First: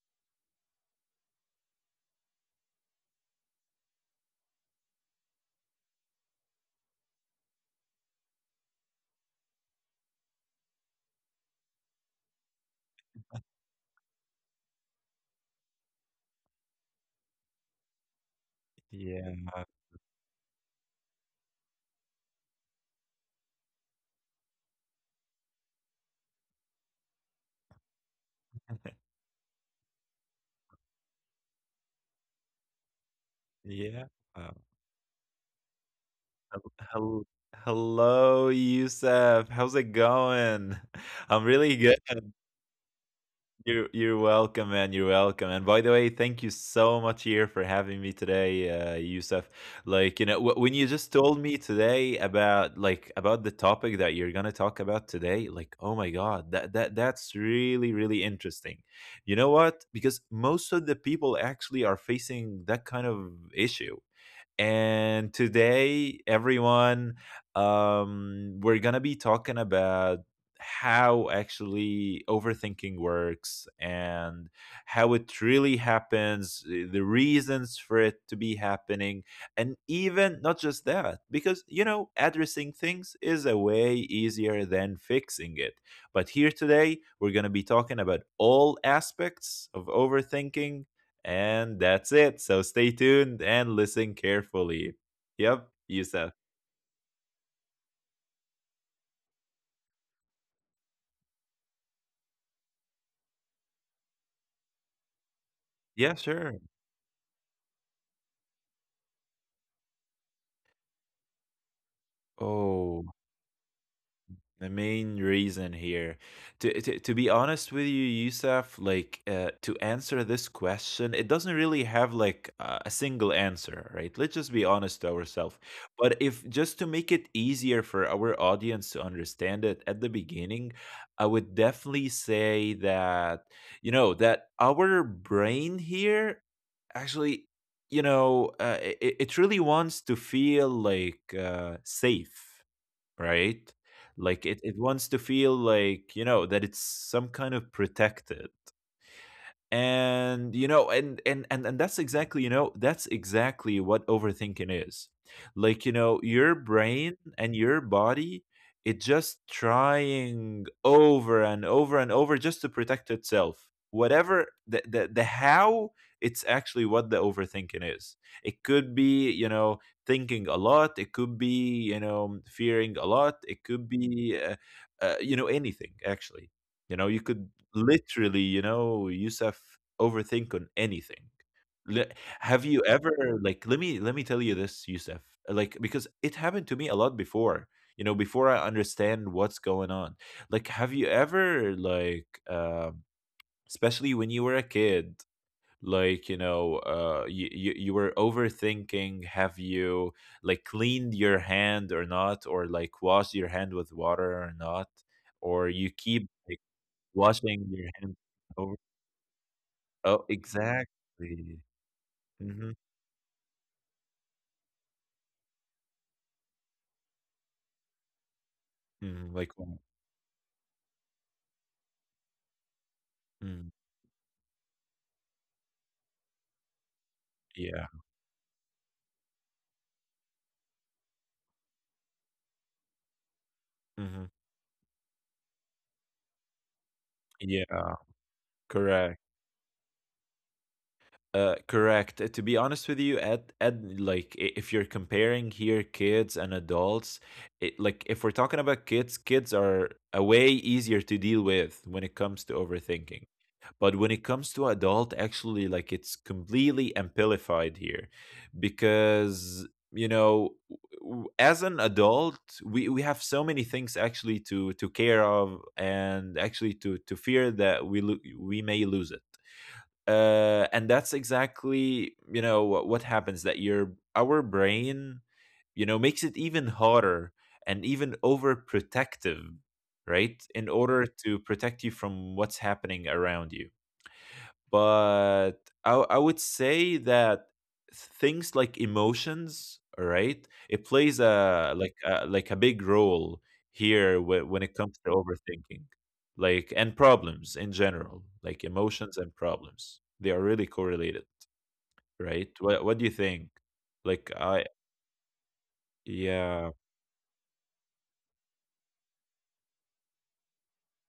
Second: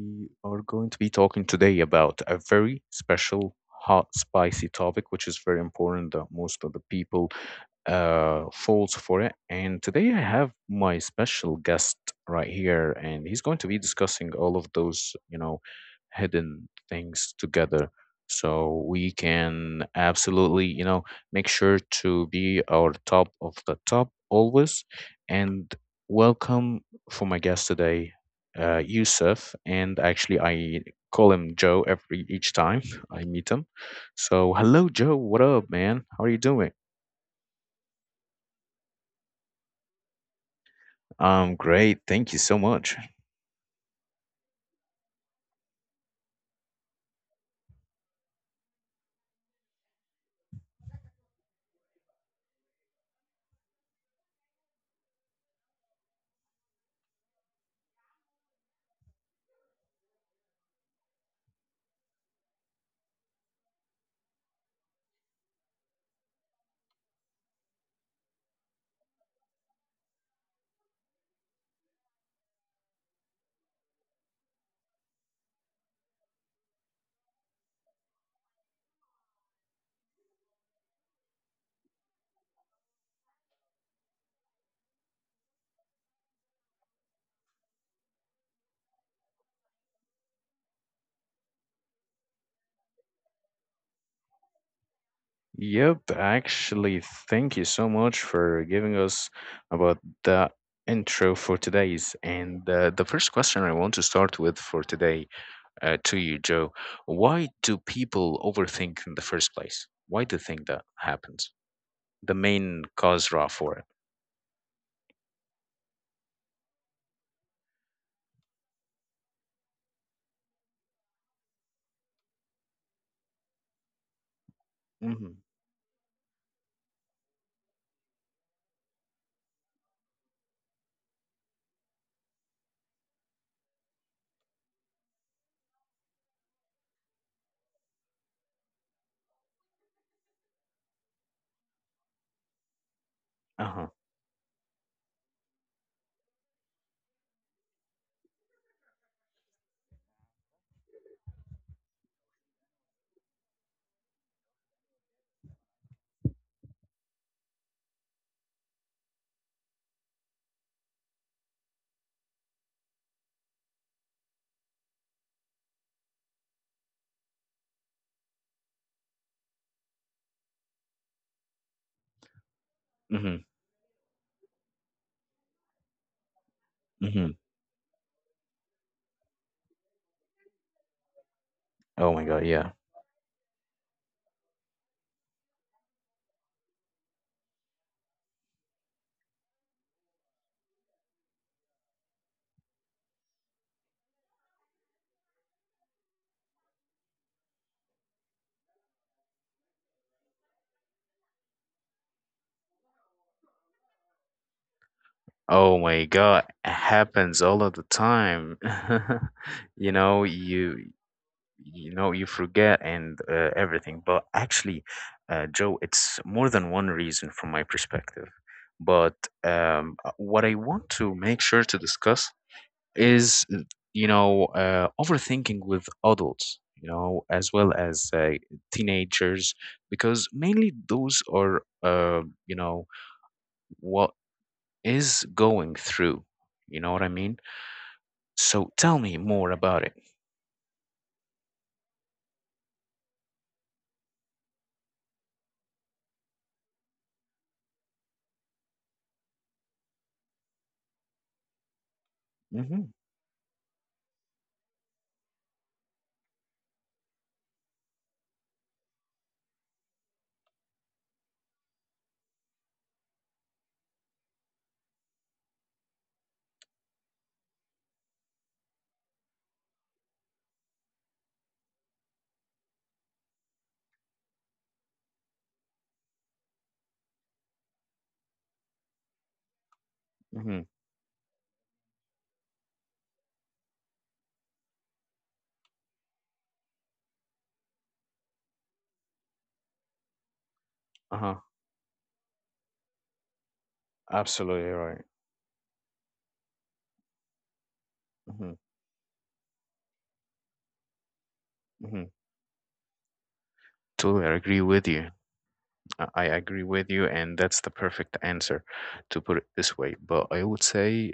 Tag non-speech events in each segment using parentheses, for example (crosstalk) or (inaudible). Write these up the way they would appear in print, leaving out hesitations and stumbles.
We are going to be talking today about a very special, hot, spicy topic, which is very important that most of the people falls for it. And today I have my special guest right here, and he's going to be discussing all of those hidden things together. So we Yeah, can absolutely make sure to be our top of the top always. And welcome for my guest today, Yusuf. And actually, I call him Joe every each time (laughs) I meet him. yeah. So hello, Joe. What up, man? How are you Hel doing? hel Hello, Yusuf. How's it going? (laughs) I'm really Great. good. Thank you so much. You're welcome, man. You're welcome. And by the way, thank you so much here for having me today, Yusuf. Like, you know, when you just told me today about about the topic that you're gonna talk about today, like, oh my God, that's really interesting. You know what? Because most of the people actually are facing that kind of issue, and today everyone, we're gonna be talking about how actually overthinking works, and how it really happens, the reasons for it to be happening. And even not just that, because you know, addressing things is a way easier than fixing it, but here today we're going to be talking about all aspects of overthinking, and that's it. So stay tuned and listen carefully. Yep, Yep, Yusuf. actually, thank you so much for giving us about the intro for today's. And the first question I want to start with for today to Yeah, you, sure. Joe, why do people overthink in the first place? Why do you think that happens? The main Oh, cause raw for it. the main reason here, to be honest with you, Yusuf, like to answer this question, it doesn't really have like a single answer, right? Let's just be honest to Hmm. ourselves. But if just to make it easier for our audience to understand it at the beginning, I would definitely say that, you know, that our brain here actually, you know, it really wants to feel like, safe, Uh-huh. right? Like it wants to feel like, you know, that it's some kind of protected. And you know, and that's exactly, you know, that's exactly what overthinking is. Like, you know, your brain and your body, it just trying over and over and over just to protect itself, whatever the how. It's actually what the overthinking is. It could be, you know, thinking a lot. It could be, you know, fearing a lot. Mhm, It could be you know, anything actually. You know, mhm. you could literally, you know, Youssef, overthink on anything. Oh Le my god, Have yeah. you ever, like, let me tell you this, Youssef, like, because it happened to me a lot before, you know, before I understand what's going on. Like, have you ever like, especially when you were a kid, like, you know, you you were overthinking, have you like cleaned your hand or not, or like washed your hand with water or not, or Oh you my keep god, like it happens all washing of the your hand. time. (laughs) You know, Oh, you exactly. you know you Mhm, forget and everything. But actually, Joe, it's more than one reason from my perspective. But mhm, like, um what I want to make sure to discuss is, mm, overthinking with adults. As well yeah, as teenagers, because mainly those are, uh, you know, what mhm, is going through. You know what I mean? yeah, So tell me correct, more about it. Correct, to be honest with you, at like, I if you're comparing here kids and adults, it like, if we're talking about kids, kids are a way easier to deal with when it comes to Mm-hmm. overthinking. But when it comes to adult, actually, like it's completely amplified here, because, you know, as an adult, we have so many things actually to care of, and actually to fear that we, we may lose it. And that's exactly, you know, what happens, that your, our brain, you know, makes it even harder and even overprotective, right? Mm-hmm. In order to protect you from what's happening around you. But I would say that things like emotions, right, it plays Uh-huh. Like a big role here, when Absolutely it comes right. to overthinking, like, and problems in general, Mm-hmm. like emotions and problems, they are really correlated, Mm-hmm. right? What do you think? Totally, I Like agree I with you. I agree Yeah, with you, and that's the perfect answer to put it this way. But I would say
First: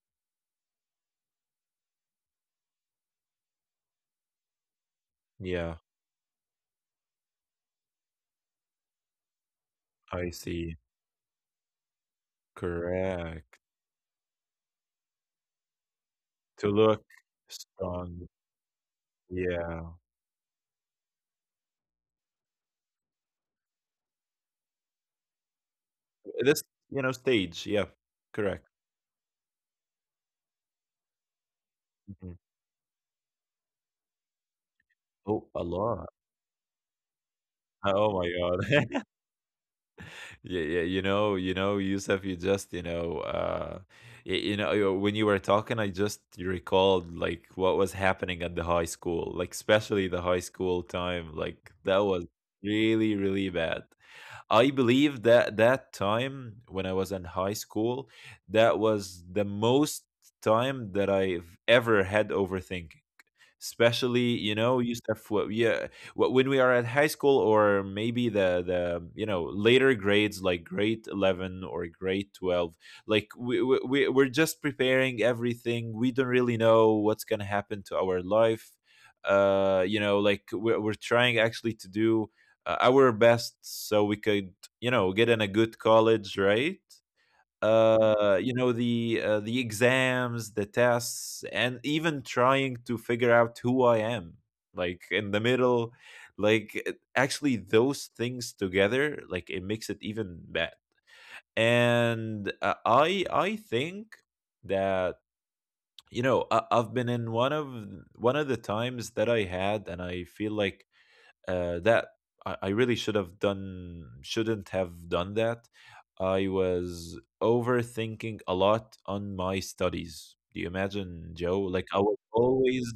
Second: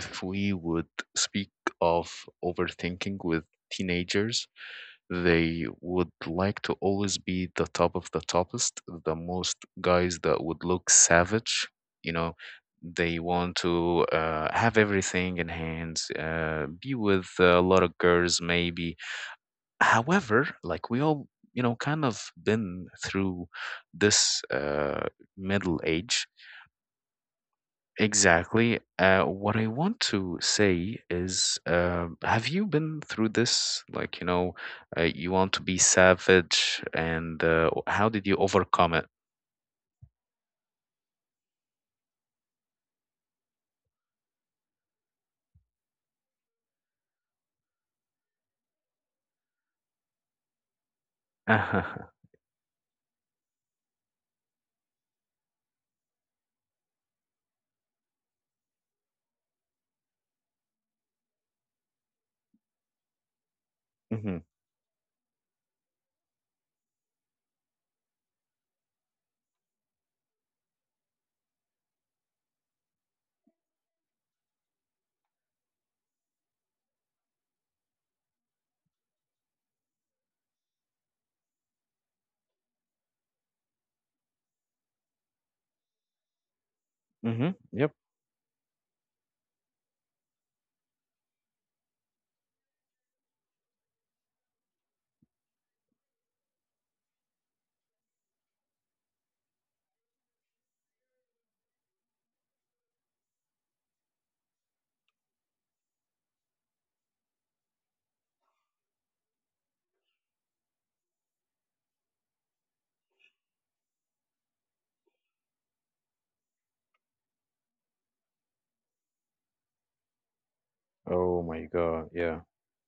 if we would speak of overthinking with teenagers, they yeah, would like to always be the top of the toppest, the most guys I that would see. look savage. You know, they want Correct. to have everything in hands, To be look with a lot of strong, girls, maybe. yeah. However, like we all kind of been through this middle age. this You know, stage, yeah. Correct. Exactly. What I want to say is, Mm-hmm. have you been through this? You Oh, want a to be lot. savage, and how Oh did my you overcome god. it? (laughs) Yeah, yeah, you know, Yusuf, you just, you know, you know, when you were talking, I just recalled like what was happening at the high school, like especially the high school time, like that (laughs) was really, really bad. I believe that that time when I was in high school, that was the most time that I've ever had overthinking. Especially, Mm-hmm. you know, you stuff what, yeah, when we are at high school, or maybe the you know, later grades, like grade 11 or grade 12. Like we're just preparing everything, we don't really know what's going to happen to our life. Uh, you know, like we're trying actually to do, our best, so we could, you know, get in a good college, right? Mm-hmm. Yep. The exams, the tests, and even trying to figure out who I am, like in the middle. Like actually those things together, like it makes it even bad. And I think that, you know, I've been in one of, one of the times that I had, and I feel like, that I really should have done shouldn't have done that. I was overthinking a lot on my studies. Do you imagine, Oh Joe, my like I was God. Yeah. always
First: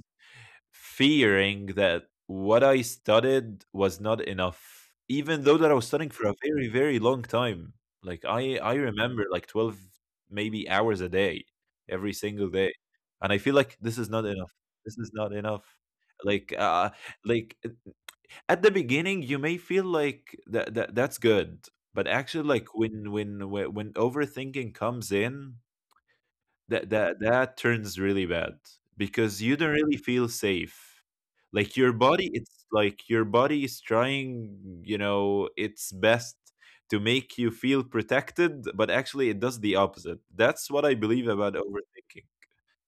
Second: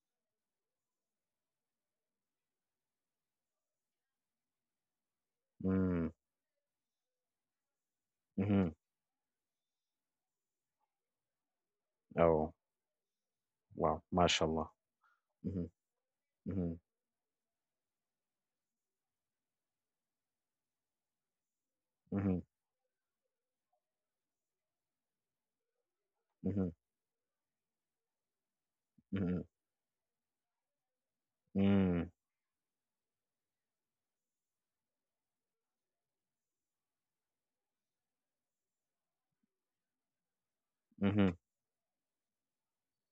fearing that what I studied was not enough, even though that I was Mm. studying for a very very long time. Like i Mm-hmm. i remember like 12 maybe hours a day, every single Oh, day, and I feel like wow. this is not enough, MashaAllah. this is not Mm-hmm. enough. like Mm-hmm. uh like at the beginning, you may feel like that's good, but Mm-hmm. actually, like when overthinking comes in, Mm-hmm. That turns really bad, Mm-hmm. because you don't really feel safe. Like your Mm-hmm. body, it's like your body is trying, you know, its best to make you feel protected, but actually, it does the opposite. That's what I believe about overthinking.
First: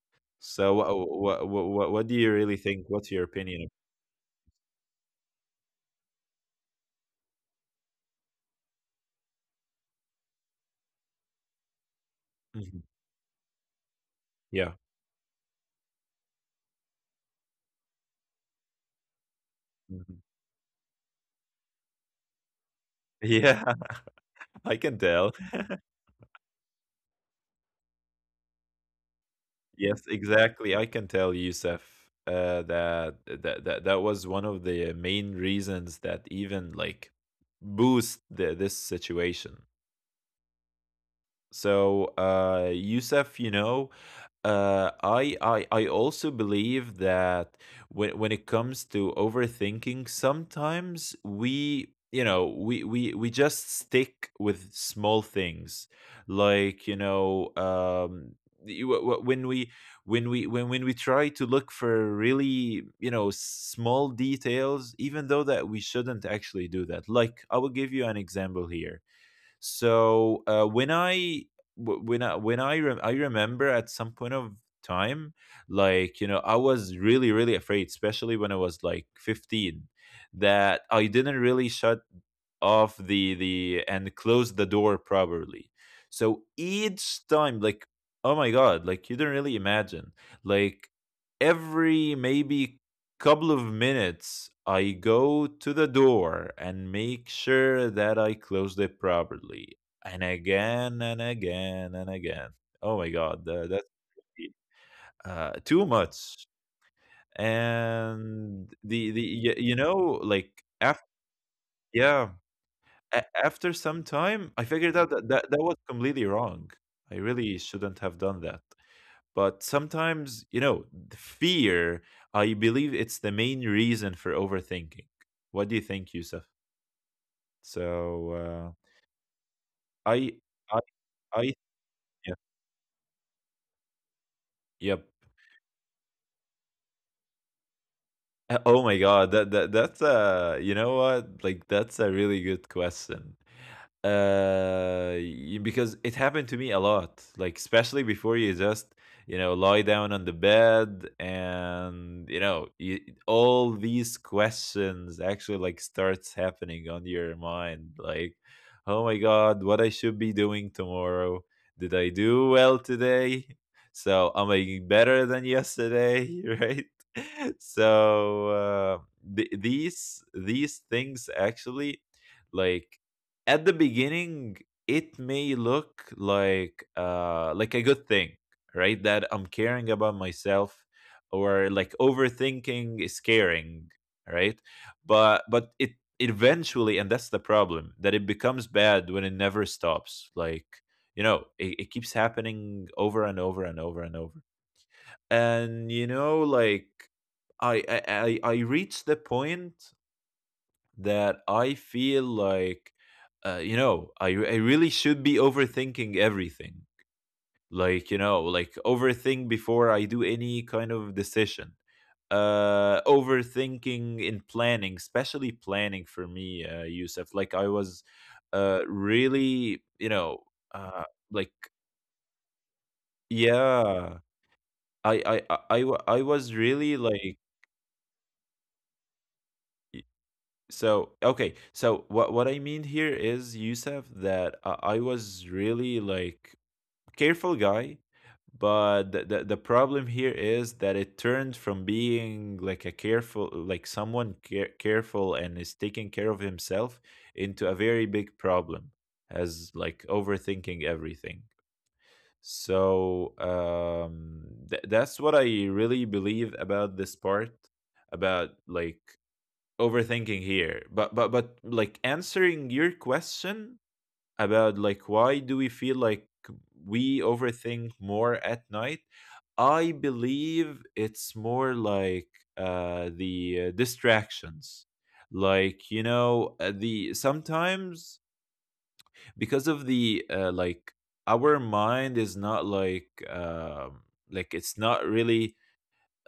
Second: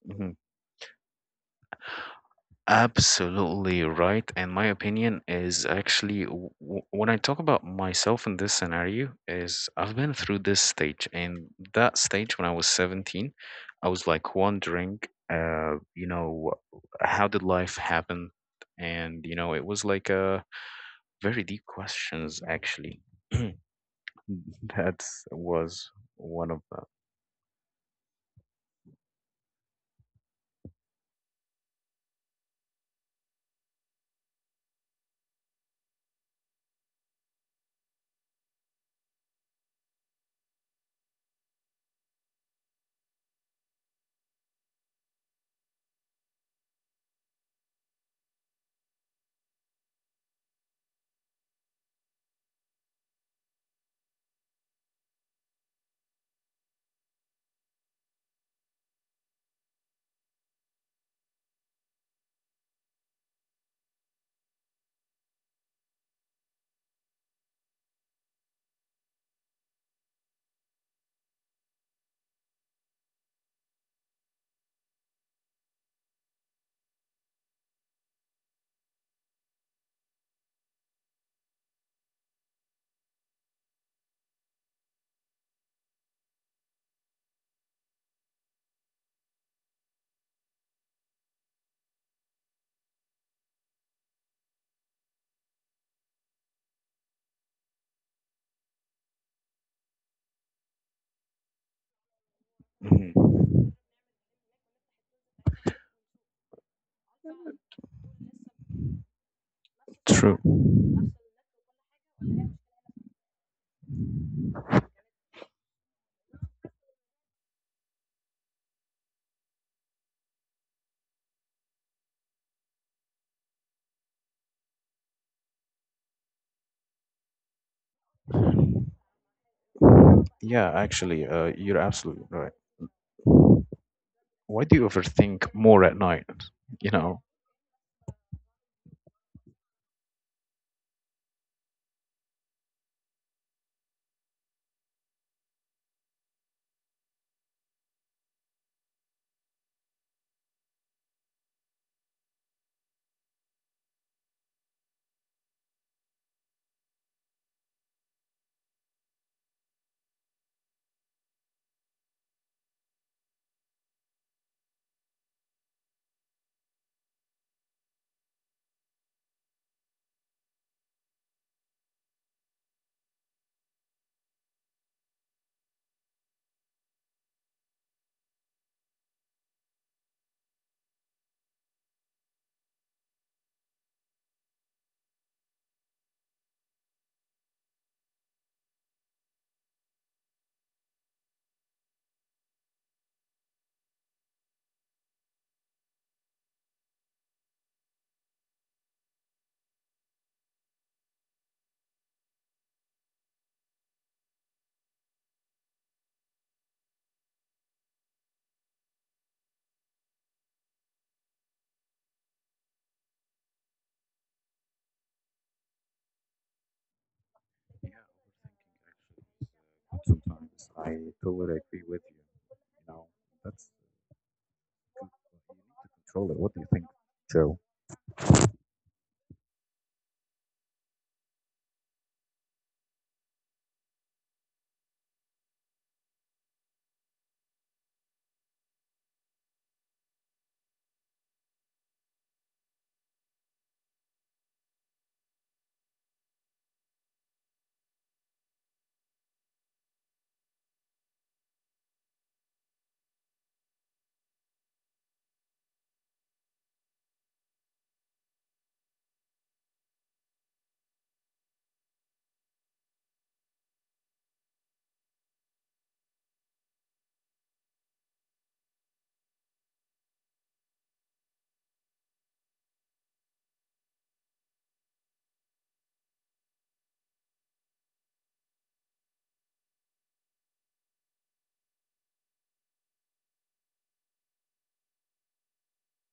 Mm-hmm. So, what do you really think? What's your opinion? Absolutely right. And my opinion is actually when I talk about myself in this scenario is I've been through this stage and that stage when I was Mhm. 17. I was like Yeah. wondering, uh, you know, how did life happen? It was like a Mhm. very deep questions actually. (clears throat) (laughs) Yeah. That I can tell. was (laughs) one of the— Yes, exactly. I can tell, Yusuf, that, that was one of the main reasons that even like boost this situation. So, Yusuf, you know, uh, I also believe that when it comes to overthinking, sometimes we, you know, we just stick with small things, like, you know, you- wh- wh- when we when we try to look for really, you know, small details, even though that we shouldn't actually do that. Like I will give you an example here. So when I w- when I rem I remember at some point of time, like, you know, I was really really afraid, especially when I was like 15, that I didn't really shut off the and close the door properly. So each time, like, oh my god, like you do not really imagine, like every maybe couple of minutes, I go to the door and make sure that I closed it properly. And again and again and again. Oh my god, Mhm. that's too much. And you know, True. like after, yeah, after some time, I figured out that, that was completely wrong. I really shouldn't have done that. But sometimes, you know, the fear, I believe it's the main reason for overthinking. What do you think, Yusuf? So uh, I Yeah, I actually, I you're absolutely yeah, right. Why do you yep. overthink more at night? You know, oh my god, that's, uh, you know what? Like that's a really good question. Because it happened to me a lot. Like especially before you just, you know, lie down on the bed, and you know, you, all these questions actually like starts happening on your mind, like, oh my god, what I should be doing tomorrow? Did I do well today? So am I better than yesterday, (laughs) right. (laughs) So these things actually, like at the beginning, it may look like a good thing, right, that I'm caring about myself, or like overthinking is caring, right? But it, eventually, and that's the problem, that it becomes bad when it never stops. Like, you know, it keeps happening over and over and over and over. And you know, like I reached the point that I feel like, you know, I really should be overthinking everything. Like, you know, like overthink before I do any kind of decision. Overthinking in planning, especially planning, for me, Yusuf. Like I was, really, you know, Sometimes uh, I like, totally agree with you. Know, that's yeah, I control it. was What do you really think, like. Joe? So okay, so what I mean here is, Yusuf, that I was really like careful guy, but the problem here is that it turned from being like a careful, like someone careful and is taking care of himself, into a very big problem, as like overthinking everything. So um that's what I really believe about this part about overthinking here, but answering your question about like why do we feel like we overthink more at night. I believe it's more like the distractions. Like you know the Sometimes because of the like our mind is not really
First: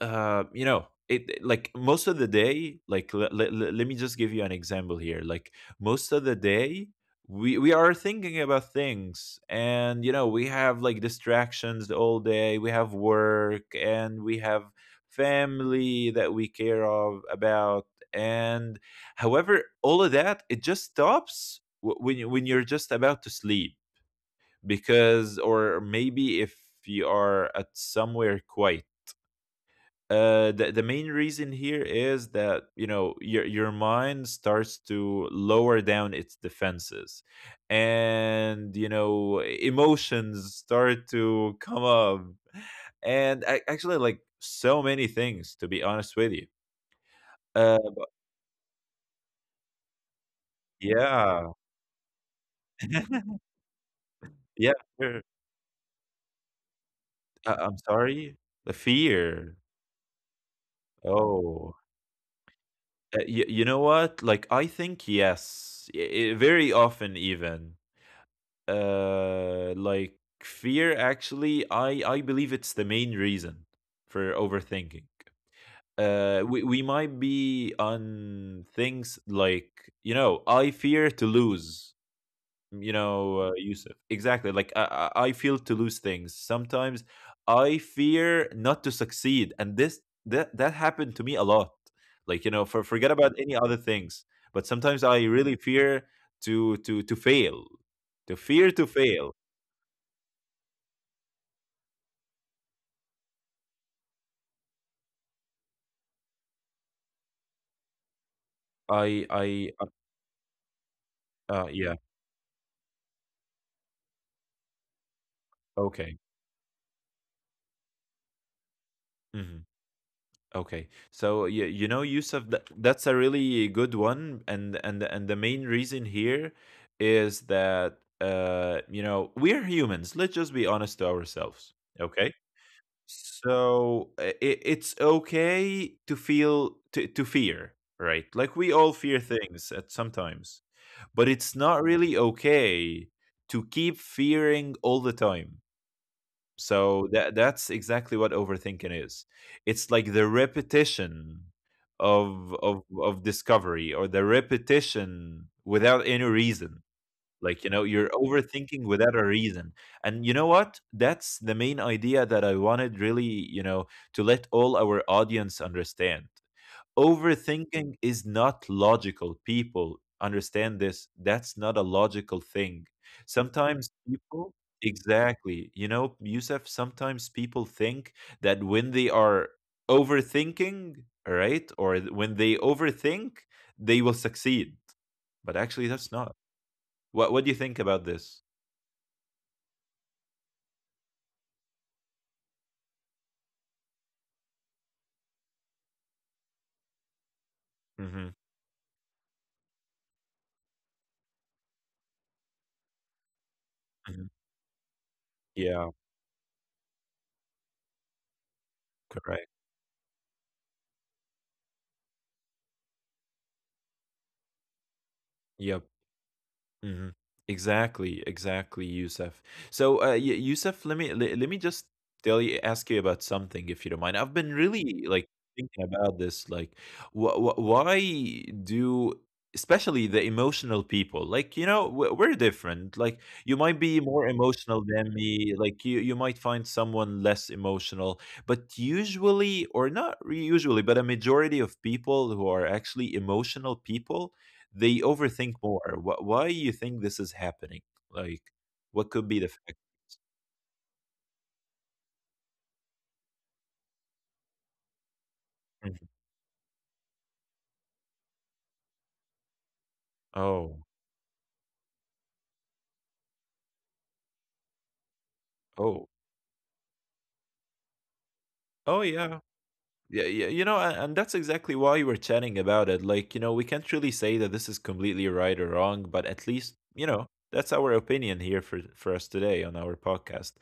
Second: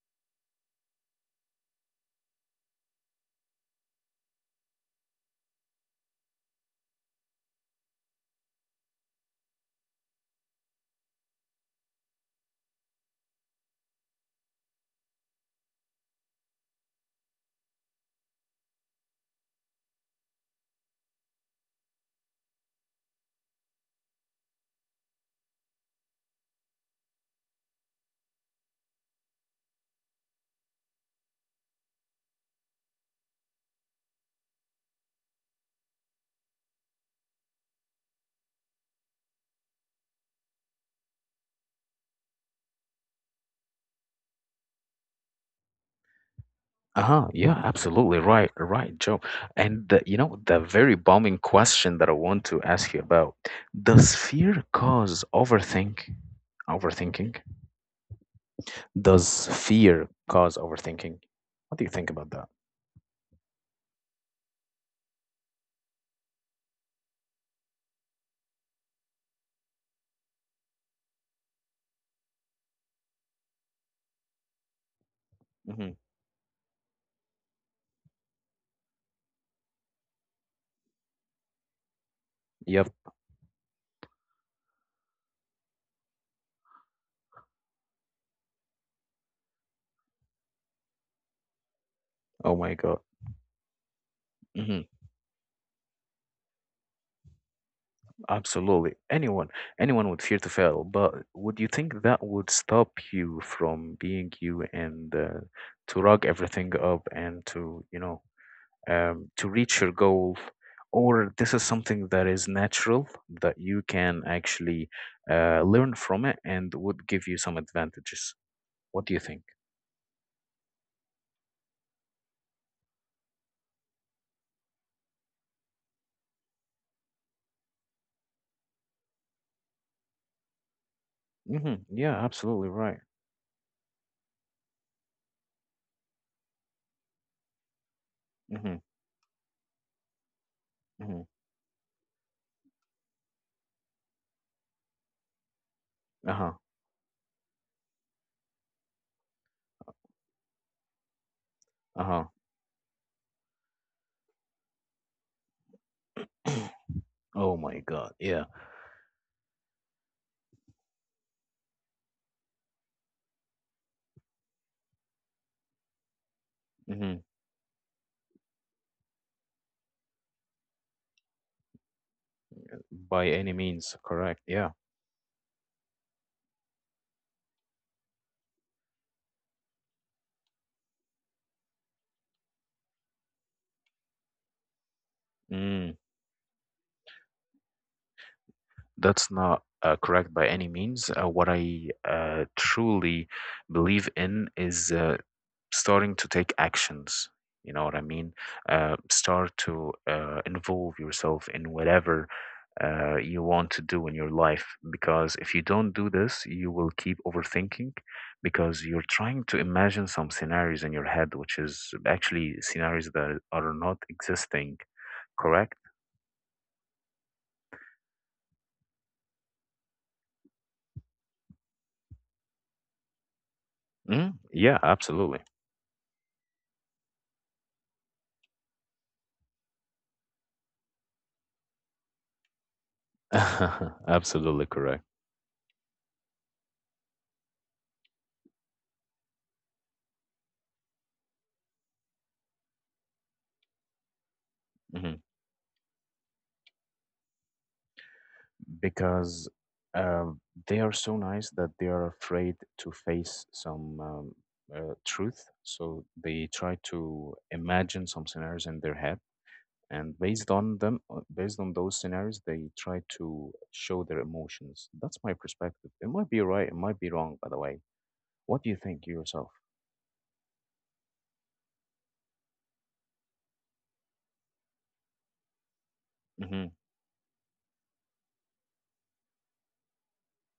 you know, it like most of the day. Like, let me just give you an example here. Like most of the day, we are thinking about things, and you know, we have like distractions all day. We have work, and we have family that we care of about. And however, all of that, it just stops when you're just about to sleep, because, or maybe if you are at somewhere quiet, the main reason here is that, you know, your mind starts to lower down its defenses, and you know, emotions start to come up, and I actually like so many things, to be honest with you. Uh-huh. Yeah, Uh, absolutely right. Right, Joe. And the very bombing yeah, question that I want to ask you about, (laughs) does fear yeah. cause Sure. overthink? Overthinking? I'm sorry. The Does fear. fear cause overthinking? Oh, What do you think about that? You know what? Like I think yes, very often even. uh like Fear actually, I believe it's the main reason for overthinking. Hmm. We might be on things like, you know, I fear to lose, Yep. Yusuf. Exactly, like I feel to lose things sometimes. I fear not to succeed, and this, that happened to me a lot. Like, you Oh know, my for God. forget about any other things, but Mhm. sometimes I really fear to fail. To fear to Absolutely. fail. Anyone, anyone would fear to fail, but would you think that would stop you from being you and to rug everything up and to, you know, um, to I reach your goal? Or this is Yeah. something that is natural that you can actually learn Okay. from it and would give you some advantages. What do you think? Hmm. Okay. So you know, Yusuf, that that's a really good one, and the main reason here is that, you know, we're humans. Let's just be honest to Hmm. ourselves. Yeah, Okay. absolutely right. So it, it's okay to feel, to fear, right? Like Hmm. we all fear things at sometimes, Hmm. but it's not really okay to keep fearing all the time. Uh-huh. So that that's exactly what overthinking is. It's like the repetition Uh-huh. Of discovery, or the repetition without any reason. Oh Like, you my know, you're God. Yeah. overthinking without a reason. And you know what? That's the main idea that I wanted, really, you know, to let all our audience understand. Hmm. Overthinking is not logical. People, understand this. That's not a logical thing. By any Sometimes means, correct. people, Yeah. exactly, you know, Yusuf, sometimes people think that when they are overthinking, all right, or when they overthink, they will succeed. But actually, Mm. that's not. What do you think about this? That's not correct by any means. What I truly believe in is starting to take actions. You know what I Hmm. mean? Start to involve yourself in whatever you want to do in Hmm. your life. Because if you Yeah, don't do this, you will keep overthinking because you're trying correct. to imagine some scenarios in your head, which is actually scenarios that are not existing, correct? Yep. Mhm. Exactly, exactly, Yusuf. So, Yusuf, let me just tell you, ask you about something, if you don't mind. I've Mm, been yeah, really like absolutely. thinking about this, like, why do, especially the emotional people, like you know, we're different. Like, you might be (laughs) more Absolutely emotional correct. than me. Like, you might find someone less emotional, but usually, or not re- usually, but a majority of people who are actually emotional people, they Hmm. overthink more. Why you think this is happening? Like, what could be the because fact? um, they are so nice that they are afraid to face some truth. Mhm. So they try to imagine some scenarios in their head, and Oh, based on those scenarios, they try to show their emotions. That's my perspective. oh, It might be right, it might be wrong, by the way. What do you oh, think yeah. yourself? Yeah, yeah, you know, and that's exactly why we were chatting about it. Like, you know, we can't really say that this is completely right or wrong, but at Hmm. least, you know, that's our opinion here for us today on our podcast.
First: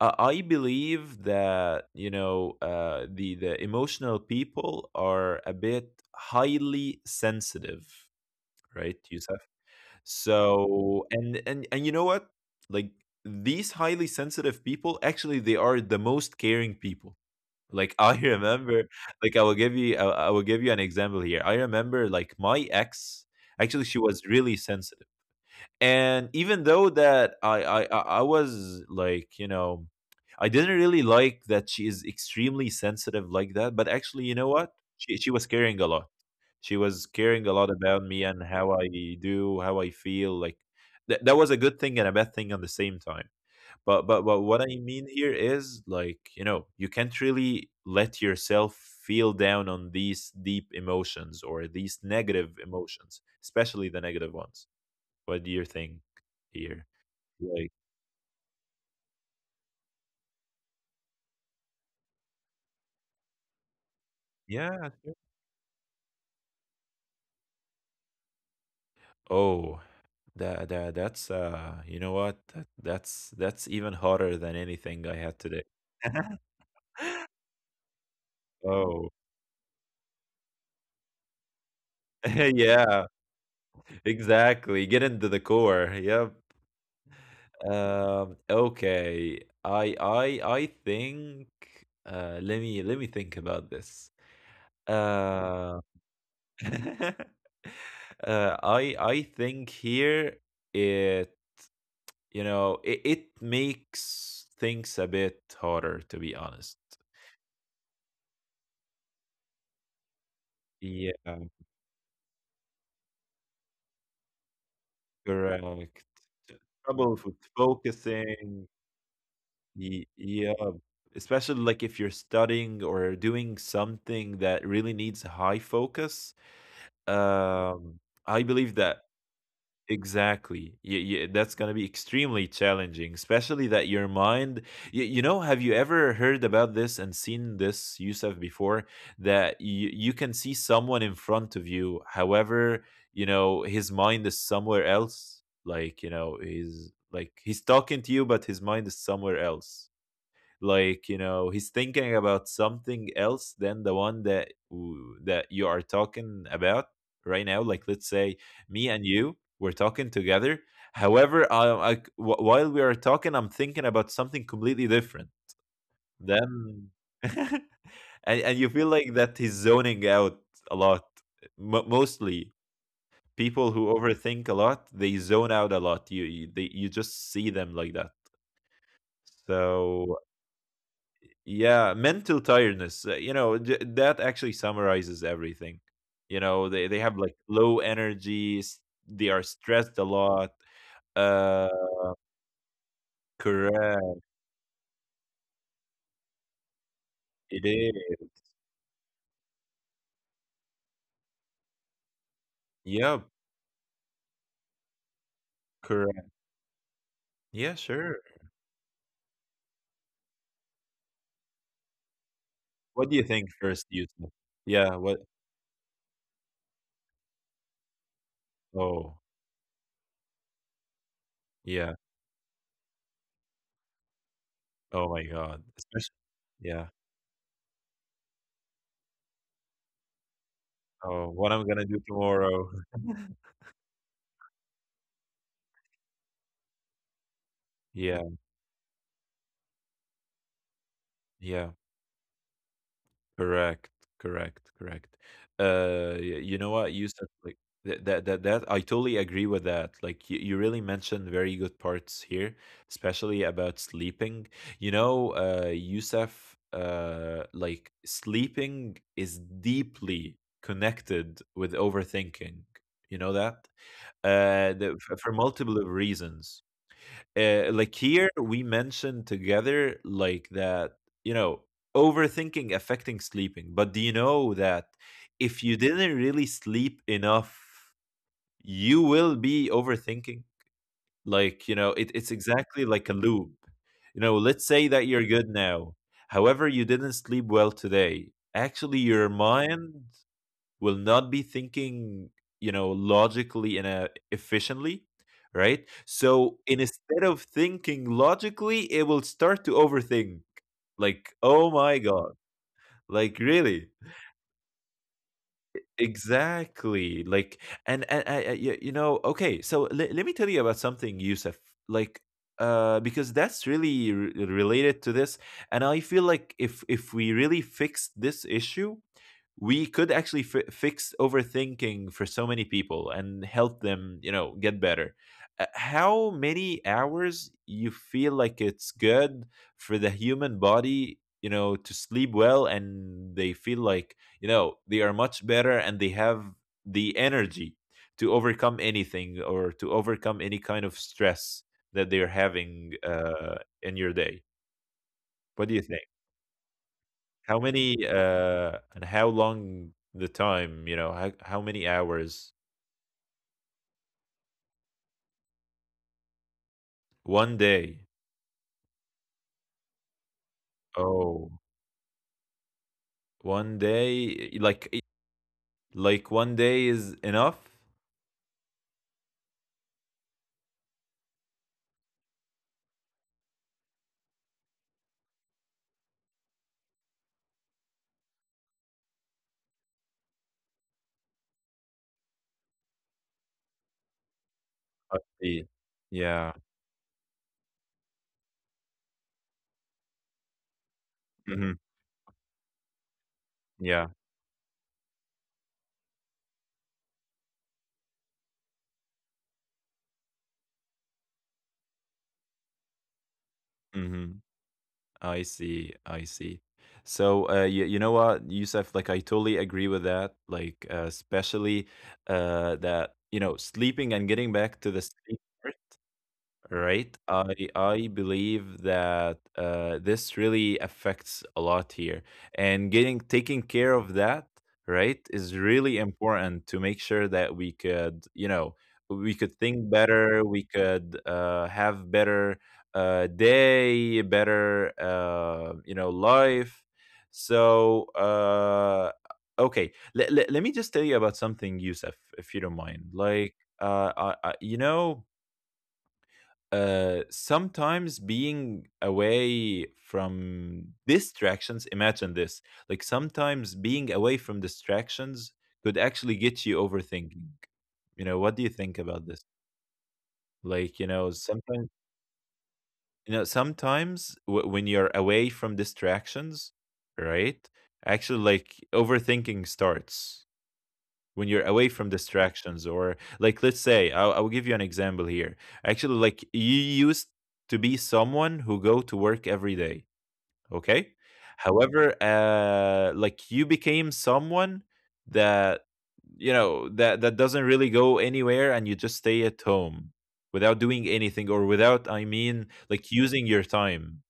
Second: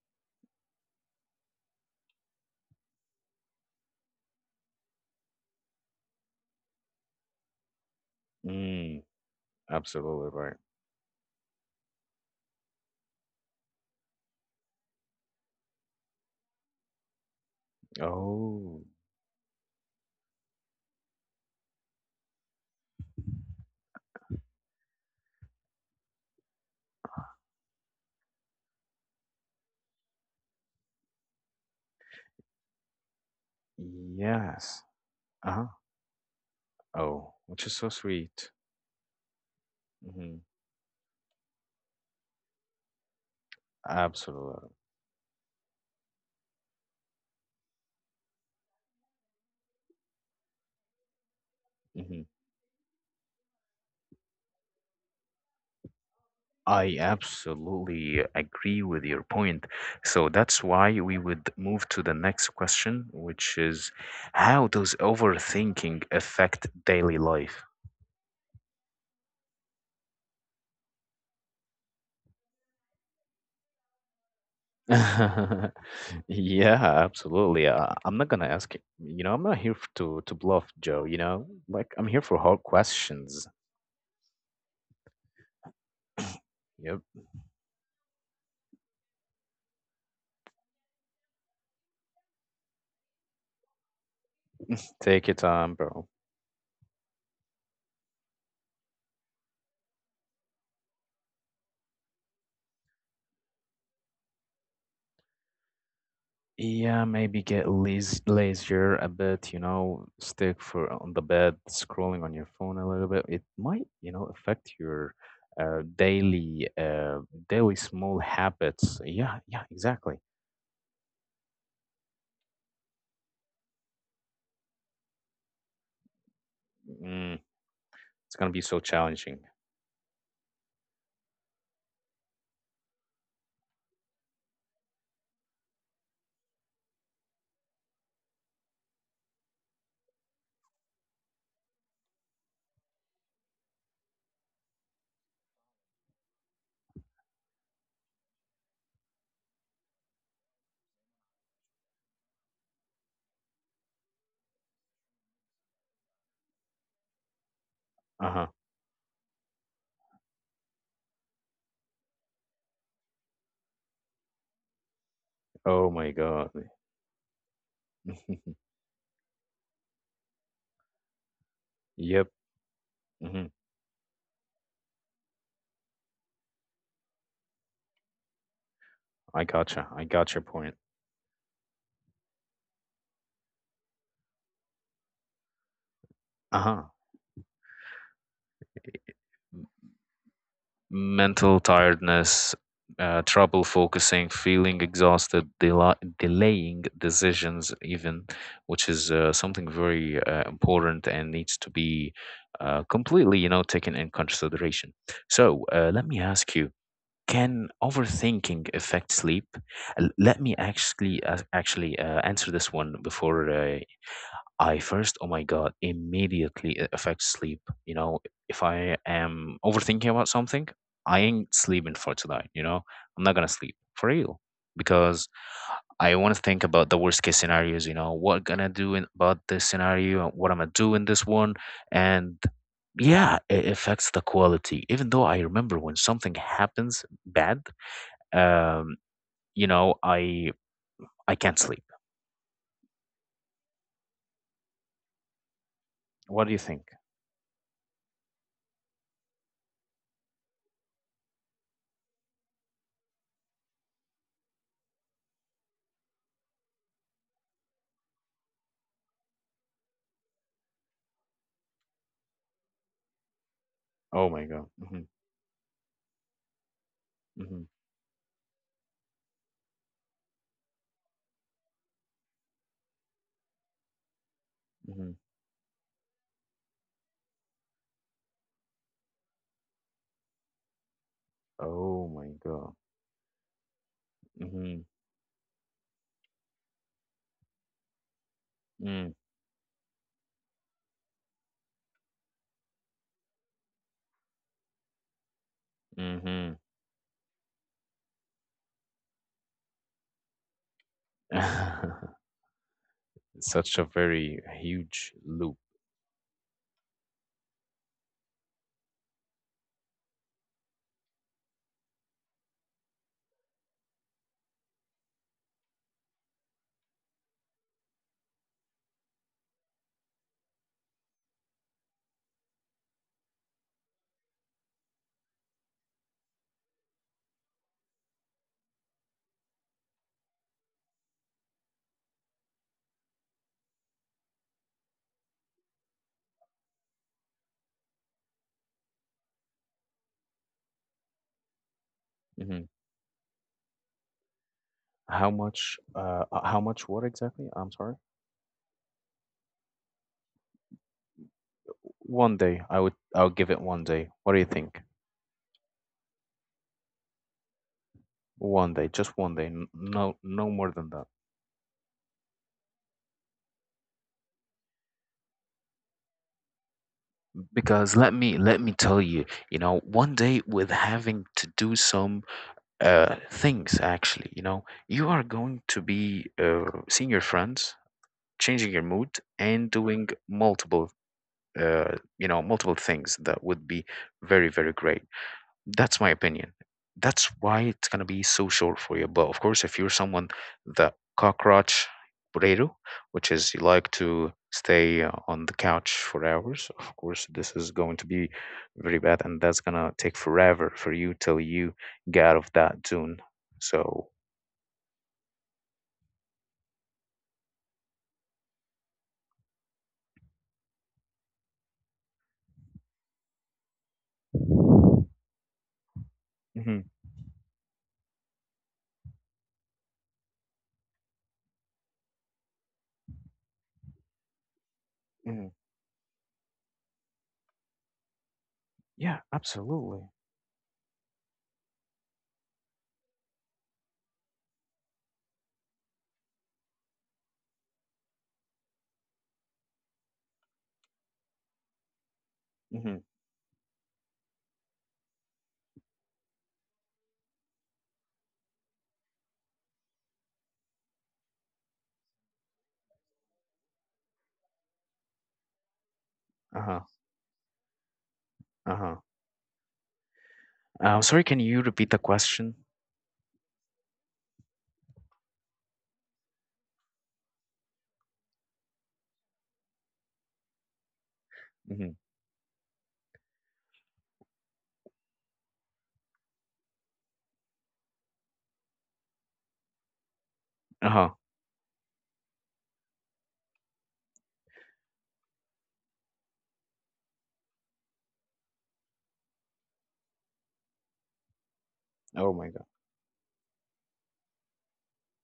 I believe that, you know, the emotional people are a bit highly sensitive, right? Mm, You. absolutely right. So and you know what? Like these highly sensitive people, actually, they are the most caring people. Like I (laughs) Oh, remember, like I will give you, I will give you an example here. I remember, like my ex, actually, she was really sensitive, and even though that I was like, you know, I didn't really like that she is extremely sensitive like that, but actually, you know what, yes. She was Uh-huh. caring a lot. She was Oh, caring a which lot is so about me and sweet. how I do, how I feel Hmm. like. That that was a good thing and a bad thing at the same time. But what Absolutely. I mean here is, like, you know, you can't really let yourself feel down on these deep emotions, or these Hmm. negative emotions, especially the negative ones. What do you think here? I Like, absolutely agree with your point. So that's why we would move to the next question, which is how yeah, does overthinking affect daily life? oh, that that that's you know what? That, that's even hotter than anything I had today. (laughs) (laughs) Yeah, absolutely. I'm not gonna ask it. Oh, I'm not here to bluff, Joe. Like I'm here for (laughs) hard yeah, questions. exactly. Get into the core. Yep. Yep. Okay. I think let me think about this. Take your time, Uh, bro. (laughs) I think here, it, you know, it makes things a bit harder, to be honest. Yeah, maybe get lazier a bit, stick for on Yeah, the bed, scrolling on your phone a little bit. It might affect your uh, correct. daily uh, Trouble with daily small focusing. habits. Yeah, yeah, exactly. Yeah, especially like if you're studying or doing something that really needs high focus. Mm, Um, it's I gonna be believe so that challenging. exactly. Yeah, yeah, that's going to be extremely challenging, especially that your mind, you know, have you ever heard about this and seen this, Yusuf, before? That you can see someone in front of you, however, you know, his mind is somewhere else. Like, you know, he's like, he's talking to you, but his mind is somewhere else. Like, you know, he's thinking about something else than the one that that you are talking about right now. Like, let's say Uh-huh. me and you, we're talking together, however, while we are talking, I'm thinking about something completely different Oh my God. then. (laughs) and, (laughs) and you feel like that he's zoning out a lot. Mo Yep. Mostly Hmm. people who overthink a lot, they zone out a lot. You just see them like that. I gotcha. I So, got your point. yeah, mental tiredness. You know, that actually summarizes everything. You know, Uh-huh. They have like low energy, they are stressed a lot. Mental Uh, tiredness, trouble Correct. focusing, feeling exhausted, delaying It decisions, even, is. which is something very important and needs to be uh, Yeah, completely, you know, taken in consideration. So let me correct. ask you: Can Yeah, sure. overthinking affect sleep? Let me actually actually answer this one What do you before think first, Yusuf? I Yeah, first, what? oh my God, immediately it affects sleep. If I Oh, am overthinking about something, I ain't sleeping yeah. for tonight. I'm not gonna sleep for real Oh because my God. I Especially, want to think about yeah. the worst case scenarios. What gonna do in, about this scenario? And what I'm gonna do in this Oh, one? what I'm gonna do And tomorrow. (laughs) yeah, it affects the quality. Even though I remember when something happens bad, Yeah, um, you know, I I can't yeah. sleep. Correct, correct, correct. What do you You know think? what you said, like that, that I totally agree with that. Like you really mentioned very good parts here, especially about sleeping. You know, Yusuf, like sleeping is deeply connected with overthinking. You know that? Oh my God. Hmm. For multiple reasons, Hmm. Like here we mentioned together like that, you know, overthinking affecting sleeping. But do you know Hmm. that if you didn't really sleep enough, you will be overthinking? Like, you Oh know, my it, it's God. exactly like a loop. You know, Mm-hmm. let's say that you're good now, however, you didn't sleep well today. Actually, Mm, your mind will not be thinking, you know, logically and, efficiently, right? mm-hmm. So instead of thinking logically, it will start to overthink. Like, oh my (laughs) god, like, Such a really. very huge loop. Exactly, like, and you know, okay, so let me tell you about something, Yusuf. Like, because that's really related to this, and I feel like if we really fix this issue, we could actually fi fix overthinking for so many people and help them, you know, get better. How many hours you feel like it's good for the human body, you know, to sleep well, and they feel like, you know, they are much better and they have the energy to overcome anything, or to overcome any kind of stress that they're Hmm. having in your day? How What do much, you think? What exactly? How I'm sorry. many, and how long the time, you know, how many One hours? day, I'll give it one day. What do you think? One day. One day, just one day. No, no more than that. Oh, one day, eh, like like one day is enough? Because let me tell you, one day with having to do some things actually, you are going to be seeing your friends, changing your mood, and doing multiple you know multiple things that would be very very great. I see. That's my opinion. Yeah. That's why it's going to be so short for you, but of course if you're someone that Hmm. cockroach burrito, which is you like Yeah. to stay on the couch for hours, of course this is going to be very bad, and that's going to take forever for you till you get out of that zone. So, Hmm. I see. I see. So you, you know what, Yusuf, like I totally agree with that. Like, especially that, you know, sleeping and getting back to the sleep part, hmm. right. I believe that, this really affects a lot here, and getting taking care of that, right, Hmm. is really important to make sure that we could, you know, Yeah, we could think absolutely. better, we could, have better, day, better, you know, life. So, okay, let me just tell you about something, Yusuf, if you don't Hmm. mind. Like, I, you know, sometimes being away from distractions, imagine this, like sometimes being away from distractions could actually get you Uh-huh. overthinking. You know, what do you Uh-huh. Think about this? Huh. Like, Sorry, can you repeat the question? you know, sometimes when you're away from distractions, right? Actually, like overthinking starts when you're Hmm. away from distractions, or, like, let's say I'll give you an example here. Actually, like you used to be someone who go to work every day. Uh-huh. Okay, however, like you became someone that, you know, that doesn't really go anywhere, and you just stay at home without doing anything, Oh or my God. without, I mean, like, using your time.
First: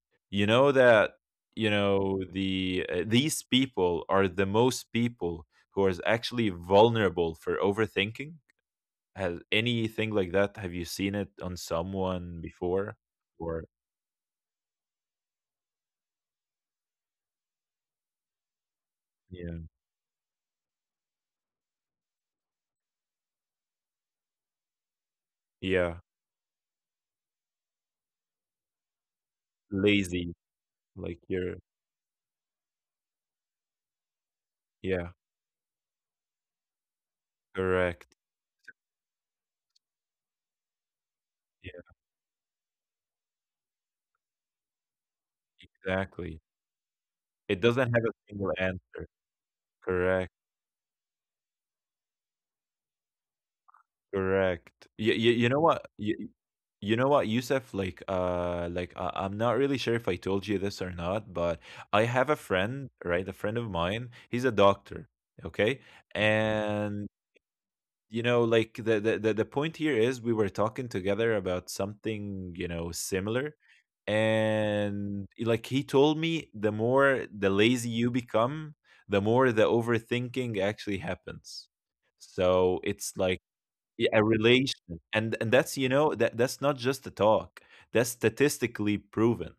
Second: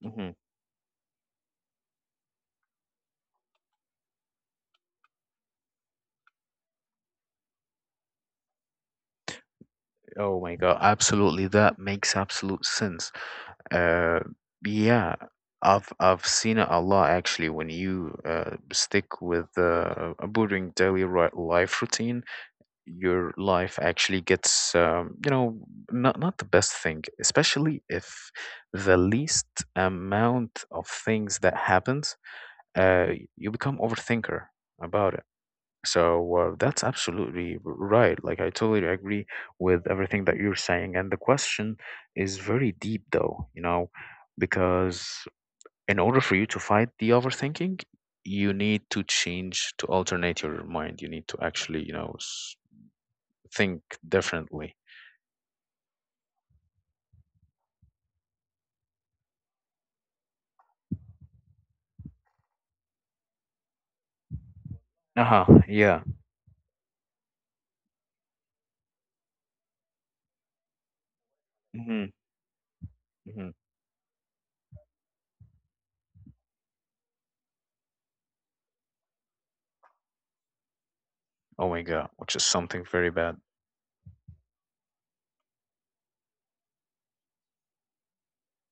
Mhm. You know that, you know, the these people are the most people who are actually vulnerable for overthinking? Has anything like Oh my that, God, have you seen it absolutely. on That makes someone absolute before? sense. Or Uh, yeah, I've seen it a lot actually when you stick with yeah. A boring life routine, your life actually gets Yeah. not the best thing, especially if the least Lazy. amount of Like things you're that happens, uh, you become overthinker yeah, about it. So that's absolutely correct. right. Like, I totally agree with everything that you're saying. And the Yeah, question is very deep, though, because in exactly. order for you to fight the It doesn't have a overthinking, single you answer. need to change to Correct. alternate your mind. You need to actually, think Correct. You, differently. you, you know what? You know what, Yusuf? Like I'm not really sure if I told you this or not, but I have a friend, right? A friend of mine. He's a doctor. Okay, Uh huh. Yeah. and you know, like the point here is we were talking together about something, you know, Hmm. similar, Hmm. and like he told me, the more the lazy you become, the more the overthinking actually happens. Oh my So God, it's which is like something very yeah, bad. a relation. And that's, you know, that's not just a talk. That's statistically proven.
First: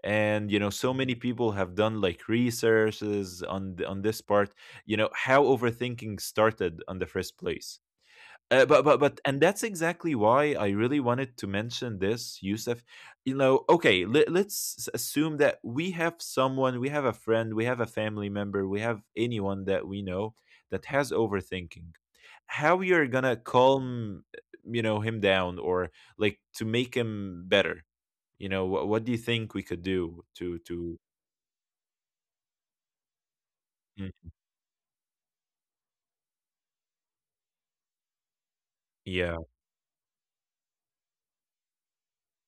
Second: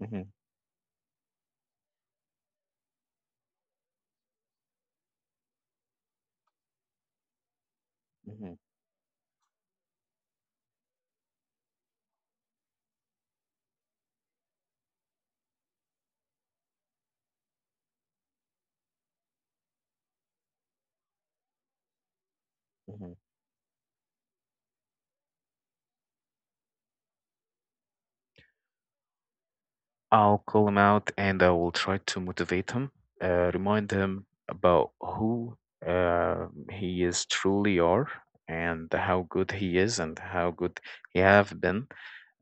Hmm. And you know, so many people have done like researches on on this part, you know, how overthinking started on the first place. Hmm. But and that's exactly why I really wanted to mention this, Yusuf. You know, okay, let's assume that we have someone, we have a friend, we have a family member, we have anyone that we know that has overthinking. How you're Hmm. gonna calm, you know, him down, or like to make him better. You know what do you think we could do I'll call him to out and I will try to motivate him, remind him Mhm. about who uh, he is truly are and how yeah good he is and how good he have been.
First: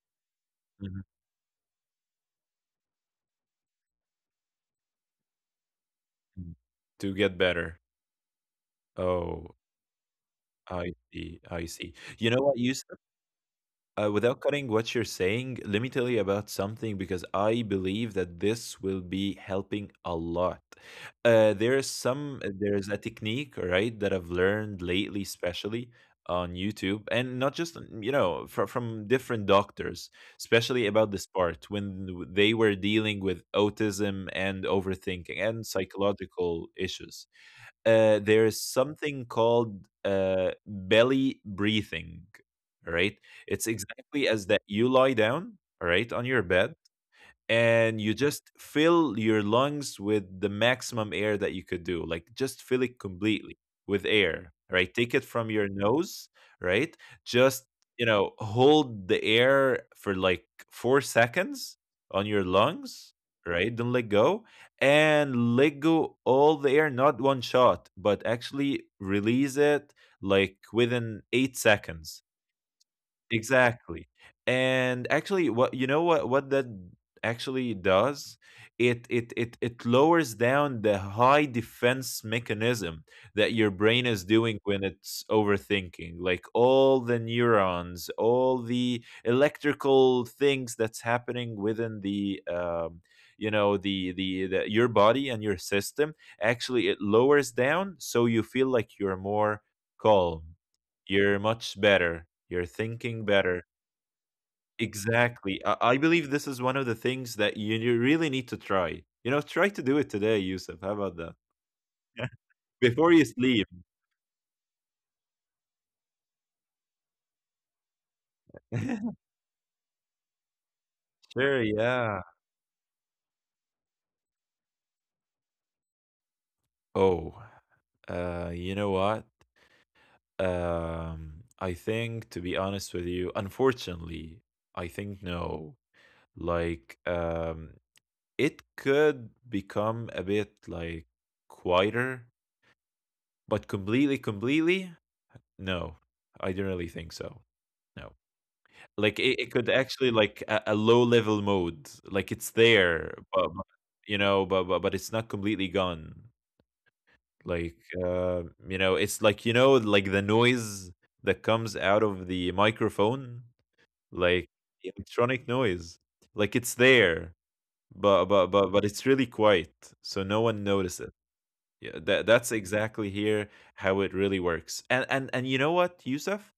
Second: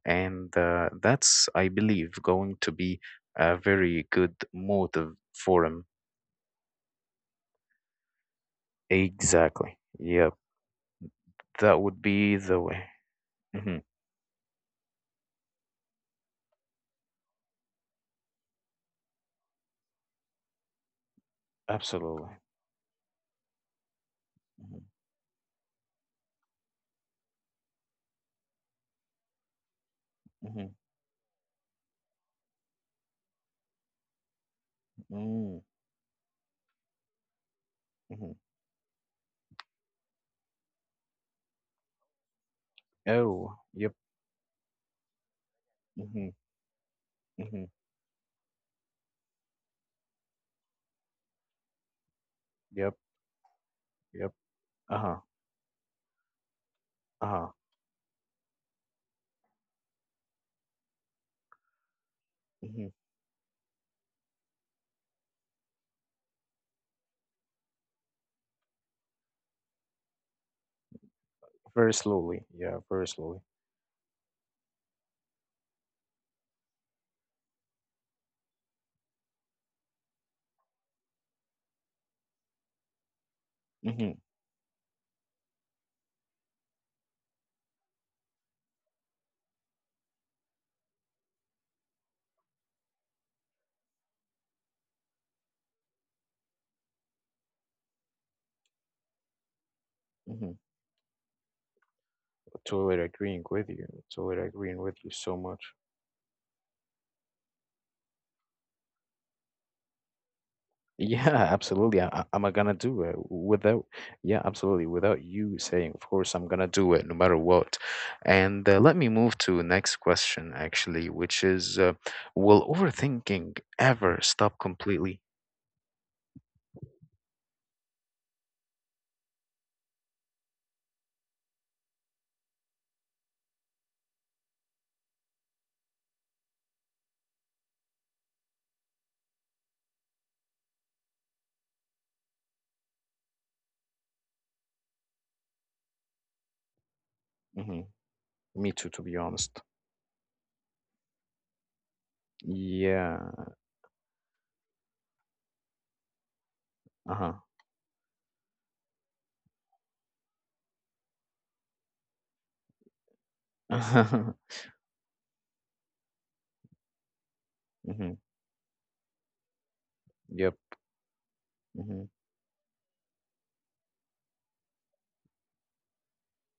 And Mhm. that's, I believe, going to be a very good motive for him. Mhm. to get better. Oh, Exactly. Yep. i see i That see would You be know what the you way. Hmm. Without cutting what you're saying, let me tell you about something, because I believe that this will be helping a lot. Absolutely. There is a technique, right, that I've learned lately, especially on YouTube, and not just mm, you know, from different doctors, Hmm. especially about this part when they were dealing with autism and overthinking Hmm. and psychological issues. Hmm. There's something called belly breathing, all right? Oh, It's yep. exactly as that you lie down, all right, on Hmm. your bed, Hmm. and you just fill your lungs with the maximum air that you could do, like just fill Yep. it completely with Yep. air, right? Take Uh-huh. it from your nose, right? Uh-huh. Just, you know, hold the air for like 4 seconds on your Mhm. lungs, right? Don't let go, and let go all the air, not one shot, but actually release it like within 8 Very seconds. slowly, yeah, very slowly. Exactly. And actually, what, you know, what that actually does? It lowers down the high defense mechanism that your Hmm. brain is doing when it's overthinking. Like all the neurons, all the electrical things that's happening within the you know, the your body and your system, actually it lowers down, so you feel like you're more calm, Hmm. you're much better. You're Totally thinking agreeing better. with you. Totally agreeing with you so Exactly. much. I believe this is one of the things that you really need to try. You know, try to do it today, Yusuf. How about Yeah, (laughs) that? absolutely. I'm gonna (laughs) do Before it you sleep. without. (laughs) Yeah, absolutely. Without you saying, of course, I'm gonna do it no matter what. And let me move to next question, actually, which Sure, is, yeah. will overthinking ever stop completely? Oh, you know what? I think, to be honest with you, unfortunately, I think no. Like, um, it could become a bit like quieter, but completely, no, I don't really think so. Hmm. No. Me too, to be Like, it honest. could actually like a low level mode, like, it's there, Yeah. but, you know, but but it's not completely gone. Uh huh. Like, you know, it's like, you know, like the noise that comes out of the microphone, like (laughs) electronic noise. Like, it's there, Hmm. but but it's really quiet, so no Yep. one notices it. Yeah, Hmm. that that's exactly here how it really works. And you know what, Yusuf.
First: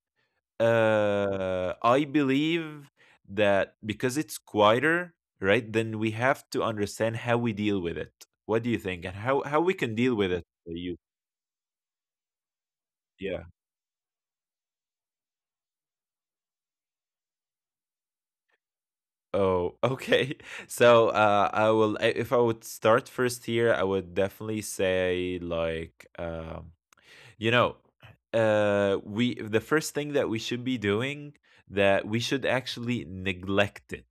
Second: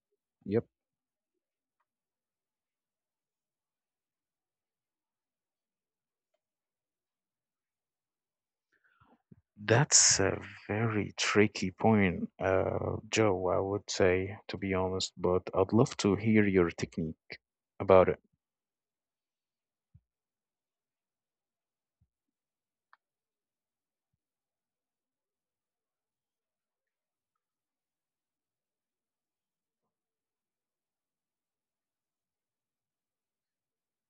Yep. I believe that because it's quieter, right? Then we have to understand how we deal with it. What do you think, and how we can deal That's with a it? You, very tricky point, yeah. Joe, I would say, to be honest, but I'd love to hear your technique about it. Oh, okay. (laughs) So, I will. If I would start first here, I would definitely say like, you know, we the first thing that we should be doing, that we should actually neglect it,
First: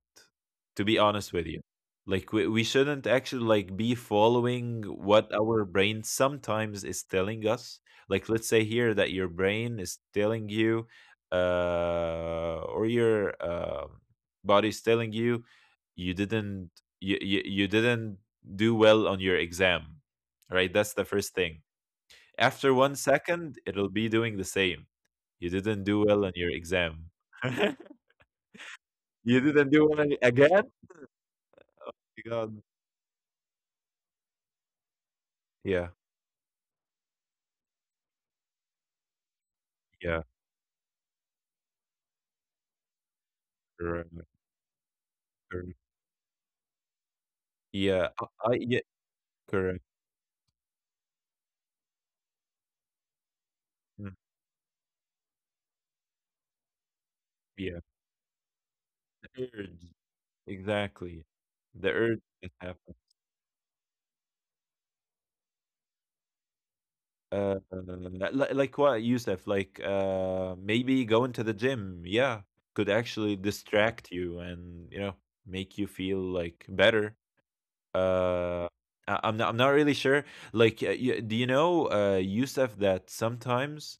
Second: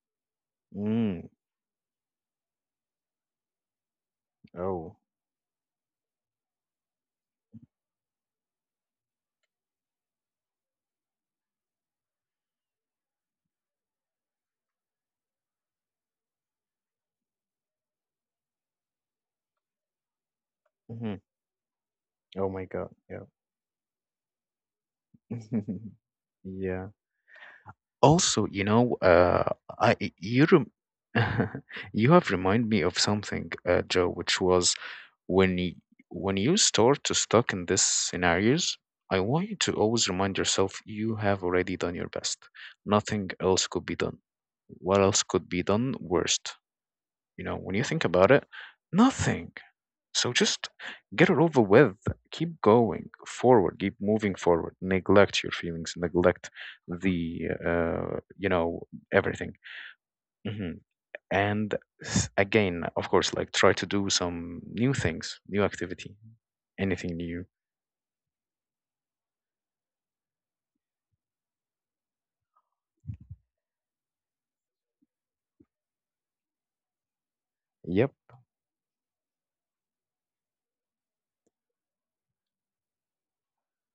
to be Mm, honest with you. Like we shouldn't actually like be following oh, what our brain sometimes is telling us. Like let's say here that your brain is telling you or your body is telling you you didn't, you didn't do well on your exam, right? That's the hmm. first thing. Oh my After God, 1 second, it'll be doing the same. You yeah. didn't (laughs) do well on your Yeah. exam. (laughs) Also, You didn't do well on- you again. rem (laughs) you have God. reminded me of something, Joe, which was when you, Yeah. when you start to stuck in these scenarios, I want you to always Yeah. remind yourself you have already done your best. Nothing else could be Correct. done. What else could be Correct. done worst? You know, when you Yeah. think about it, yeah. nothing. Correct. So just get it over with. Keep going forward. Keep Mm, moving forward. Neglect your feelings. Neglect the yeah. You know The everything. urge. Hmm Exactly. And The urge that again, happens. of course, like try to do some new things, new activity, anything new. Uh, like what, Yusuf? Like, maybe going to the gym. Yeah, could actually distract you and you know make you feel like better. Yep. uh I'm not really sure. Like, do you know, Yusuf, that sometimes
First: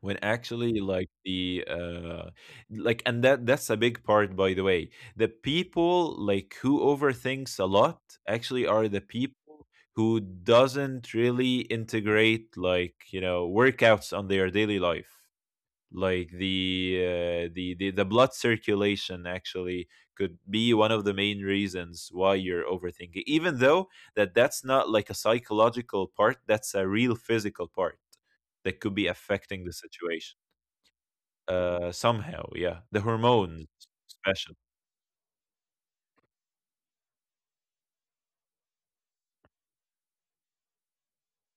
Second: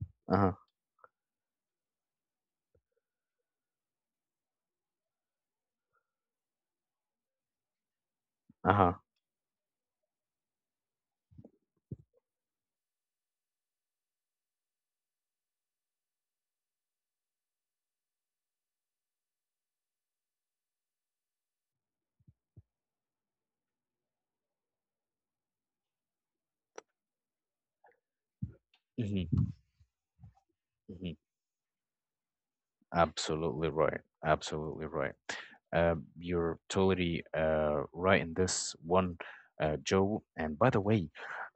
when Uh huh. actually like the like, and that that's a big part, by the way. The people like who overthinks a lot actually Uh are huh. the people who doesn't really integrate like, you know, workouts on their daily life. Like the blood circulation actually could be one of the main reasons why you're overthinking, even though that's not like a psychological part, that's a real physical part that could be hmm affecting the situation hmm somehow. Yeah, the hormones Absolutely right. especially Absolutely right. You're totally right in this one, Joe. And by the way,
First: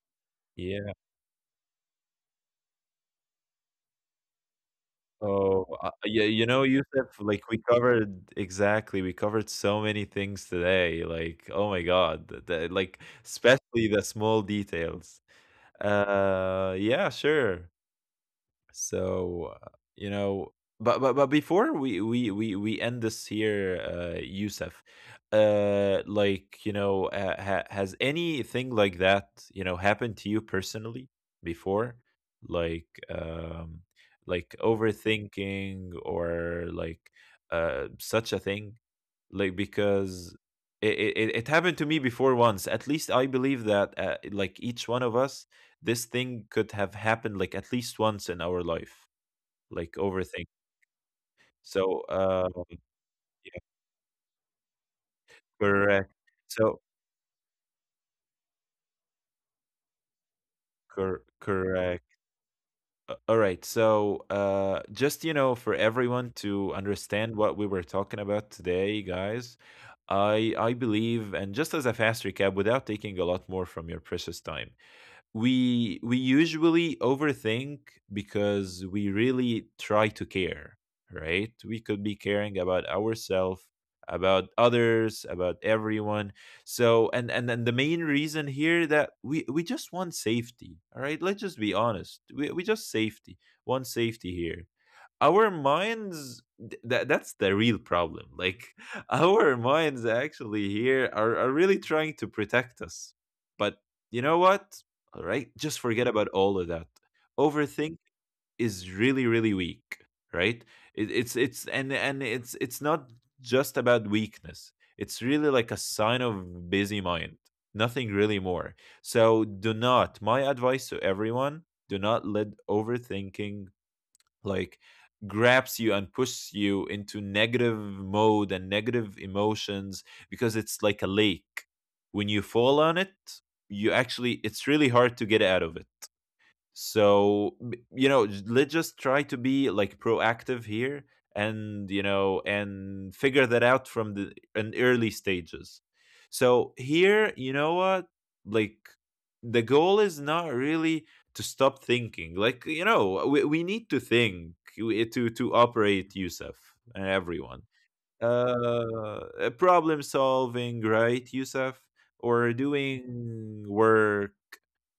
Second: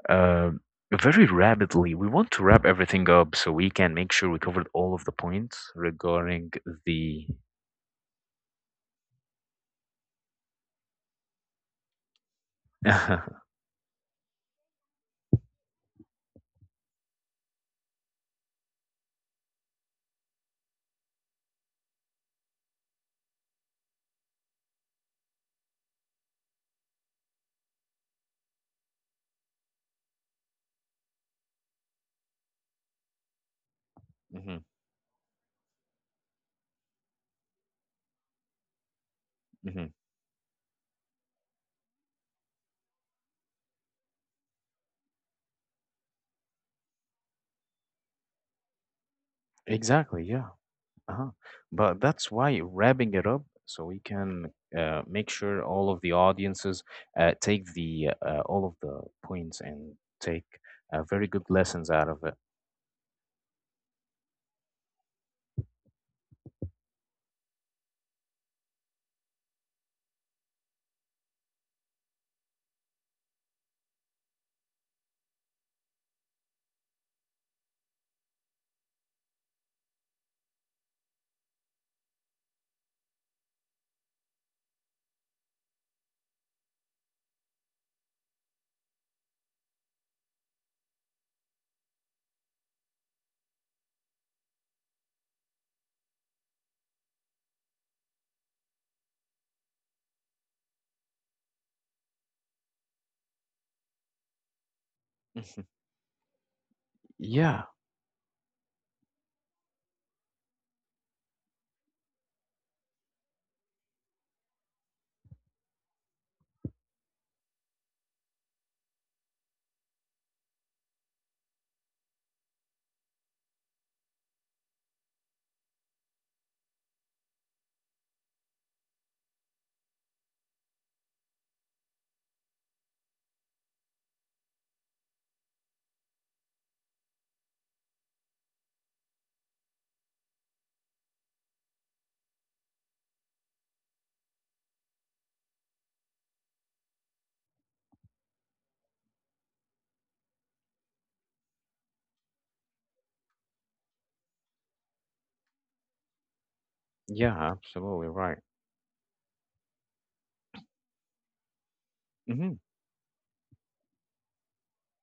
uh, yeah. very rapidly. We want to wrap everything up so we can make sure we covered all of the Oh, points yeah. You regarding know, Yusuf, the. like we covered exactly. We covered so many things today. Like, oh my God, the, (laughs) like hmm especially the small details. Yeah, sure. So, you know, but but before we end this here, Yusuf, like you know, has anything like that, you know, happened to you personally before, like um, like overthinking or like such a thing? Like, hmm because it, it happened to me before once at least. I believe that like each one of us, this thing could have happened like at least once in our life, like Exactly, yeah. overthink. Uh-huh. But So that's why wrapping it up yeah, so we can make sure all of the correct. audiences So take the all of the points and take very good lessons correct. out of it. All right, so just, you know, for everyone to understand what we were talking about today, guys, I believe, and just as a fast recap without taking a lot more from your precious time, we usually overthink because we really try to care, right? We could be caring about ourselves, about others, about everyone. So and the main reason here, that we just want safety, all right? Let's just be honest, we just safety want safety here. Our minds, that that's the real problem. Like, (laughs) our minds actually here are really trying to protect us. But you know what, all right, Mhm. just forget about all of that. Yeah, Overthink is really really weak, right? it, it's and it's it's not just about weakness, it's really like a sign of busy mind, nothing really more. So do not, my advice to everyone, do not let overthinking like grabs you and pushes you into negative mode and negative emotions, because it's like a lake. When you fall on it, you actually, it's really hard to get out of it. So you know, let's just try to be like proactive here, and you know, and figure that out from the an early stages. So here, you know what, like the goal is not really to stop thinking. Like, you know, we need to think, to operate, Yusuf, and yeah, everyone, absolutely right. uh, problem solving, right, Yusuf? hmm Or doing work,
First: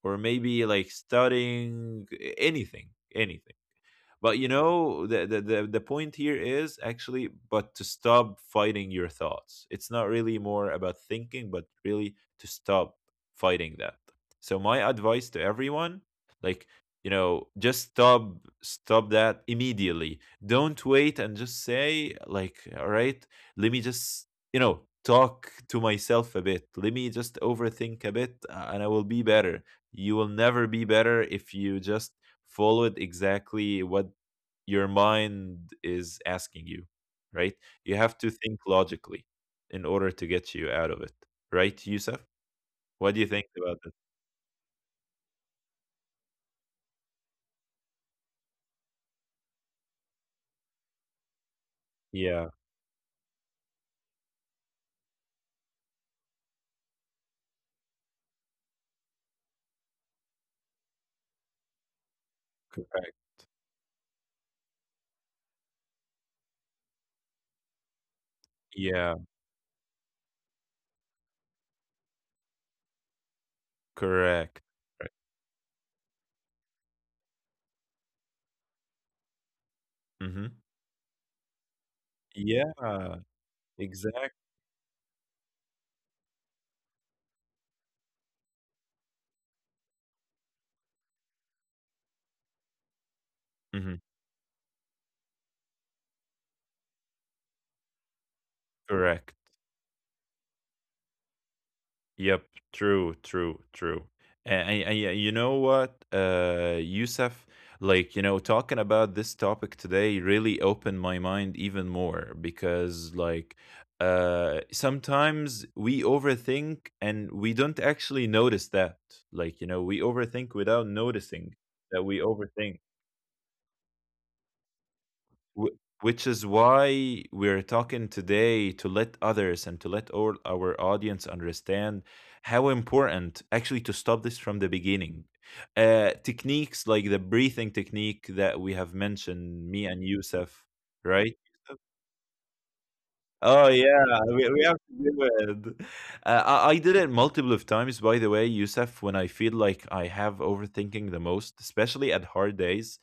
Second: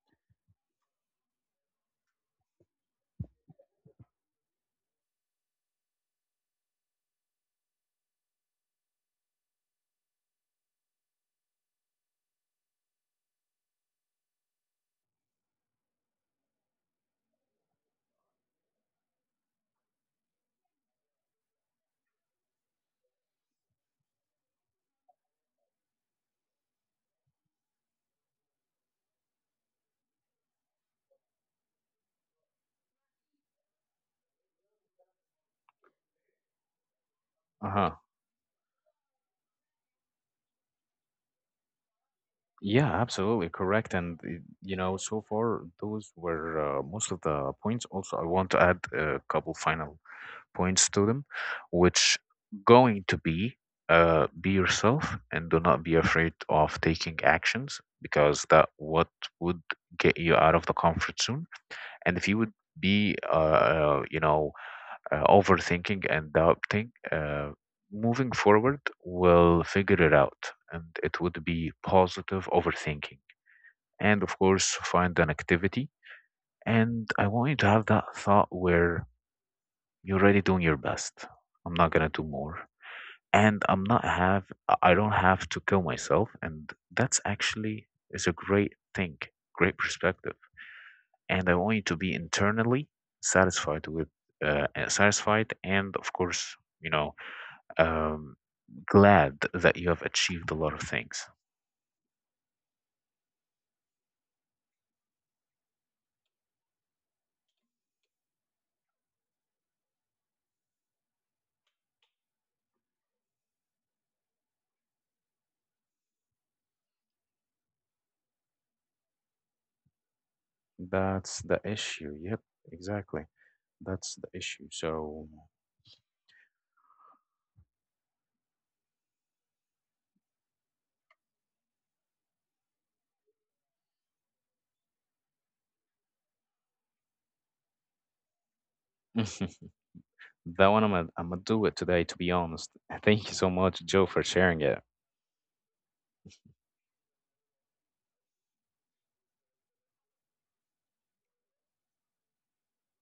or maybe like studying, anything, anything. But you know, the point here is actually, but to stop fighting your thoughts. It's not really more about thinking, but really to stop fighting that. So my advice to everyone, like you know, just stop that immediately. Don't wait and just say like, all right, let me just, you know, talk to myself a bit. Let me just overthink a bit, and I will be better. You will never be better if you just followed exactly what your mind is asking you, right? You Uh-huh. have to think logically in order to get you out of it, right, Yusuf? Yeah, What do you think absolutely about that? correct. And you know, so far those were most of the points. Also, I want to add a couple final points to them, which Yeah, going to be yourself and do not be afraid of taking actions because that what would get you out of the comfort zone. And if you would correct. be overthinking and doubting, moving forward Yeah, will figure it out, and it would be positive overthinking. And of correct. course, find an activity. And I want you to have that thought where you're already Mm-hmm. doing your best. I'm not gonna do more Yeah, and exact. I don't have to kill myself, and that's actually is a great thing, great perspective. And I want you to be internally satisfied Mm-hmm. with satisfied, and of course, you know, um, Correct. glad that you have achieved a lot of things. Yep. True. True. True. And yeah, you know what, Yusuf, like you know, talking about this topic today really opened my mind even more because, like, sometimes we overthink and we don't actually notice that. Like, you know, we overthink without That's noticing the that we issue. Yep, overthink. exactly. That's the issue. So Wh- Which is why we're talking today, to let others and to let all our audience understand how important actually to stop this from the beginning. Techniques like the breathing technique that we have mentioned, (laughs) me and Yusuf, That one Imma right? Imma do it today, to be honest. (laughs) Thank you so Oh much, yeah, Joe, for we sharing have it. to do it. I did it multiple of times, by the way, Yusuf, when I feel like I have overthinking the most, especially at hard days.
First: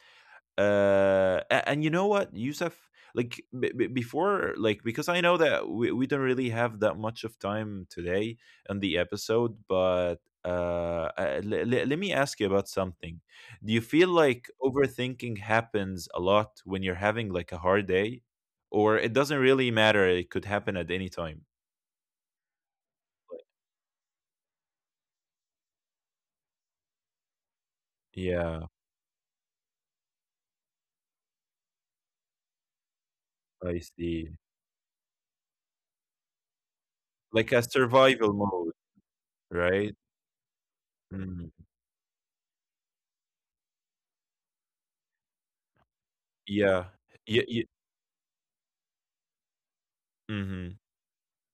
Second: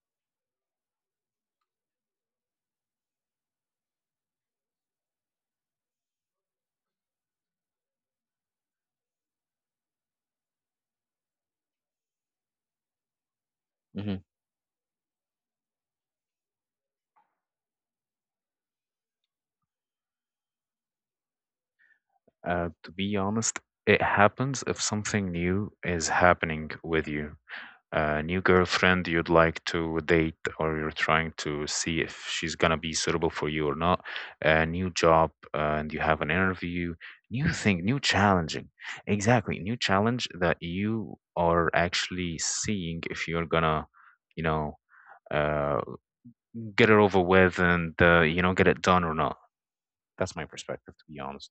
And you know what, Yusuf, like before, like, because I know that we don't really have that much of time today on the episode, but let me ask you about something. Do you feel Mhm. like overthinking happens a lot when you're having like a hard day, or it doesn't really matter, it could happen at any time? To be Like, honest, it happens if something new is happening with you. A new yeah, girlfriend you'd like to date, or you're trying to see if she's gonna be suitable for you or I not. see, A new job, and you have an interview. like New a thing, new survival mode, challenging. Exactly, new right. challenge that you Mm. are actually seeing if you're gonna, you know, uh, Yeah, get it over yeah, with and you know get it done or not. That's my yeah. perspective, to be honest.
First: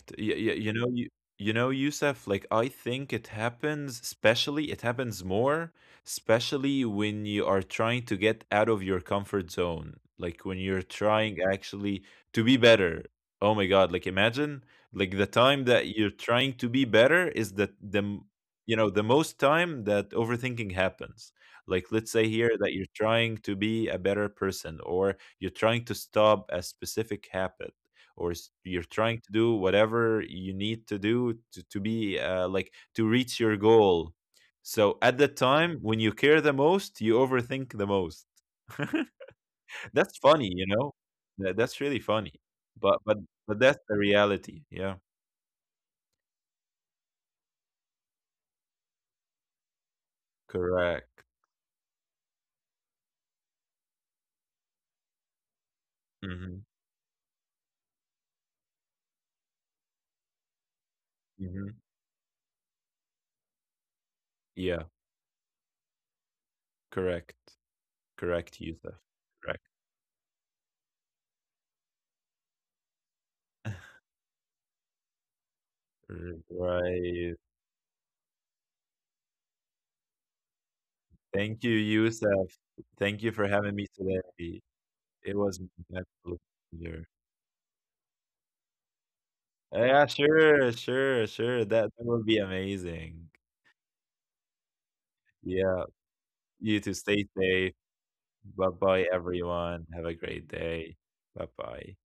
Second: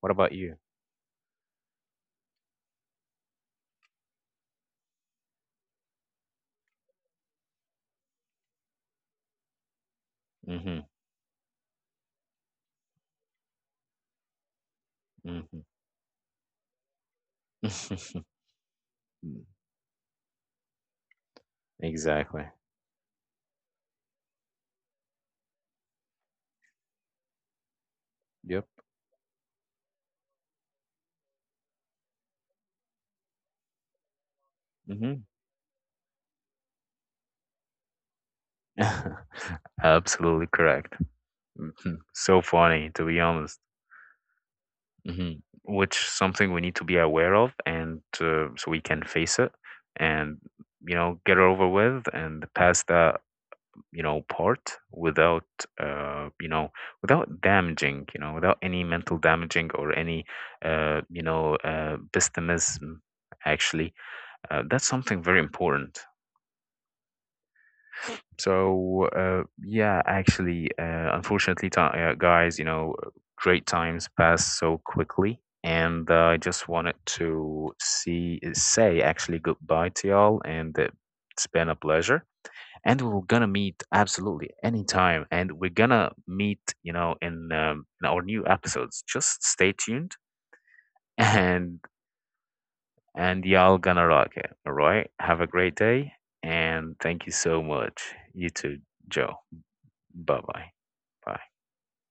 What Y about y you? you know, you know, Youssef, like I think it happens, especially it happens more, especially when you are trying to get out of your comfort zone. Like when Hmm you're trying actually to be better. Oh my God, like imagine like the hmm time that you're trying to be better is that you know, the most time that overthinking happens. (laughs) Like let's say exactly. here that you're trying to be a better person, or you're trying to stop a specific habit, Yep. you're trying to do whatever you need to do to be, like to reach your goal. So hmm at the time when you care the most, you overthink the most. (laughs) (laughs) That's Absolutely funny, you correct. know. That's Mhm. really funny. So funny, to But be honest. but that's the reality, yeah. Hmm Which something we need to be aware of, and so we can face it, and you know Correct. get it over with and pass that you know part without you know Hmm. without damaging, you know, without any mental damaging or any Hmm. Pessimism actually, that's Yeah, something very important. correct. Correct, Yusuf. So Correct. yeah, actually, unfortunately ti guys, you know, great times pass so quickly and I R- just wanted to right. see say actually goodbye to y'all and it's been Thank a you, pleasure, Yusuf. and Thank we're you gonna for having meet me absolutely today. anytime, It and was an we're gonna absolute meet, you pleasure. know, in our new episodes. Just stay tuned. Yeah, sure, sure, sure. and That that would be amazing. and y'all gonna rock it. All right, have a great Yeah, day. you And too. thank you Stay so safe. much, you Bye too, bye, Joe. everyone. Have a Bye great bye. day. Bye. Bye bye.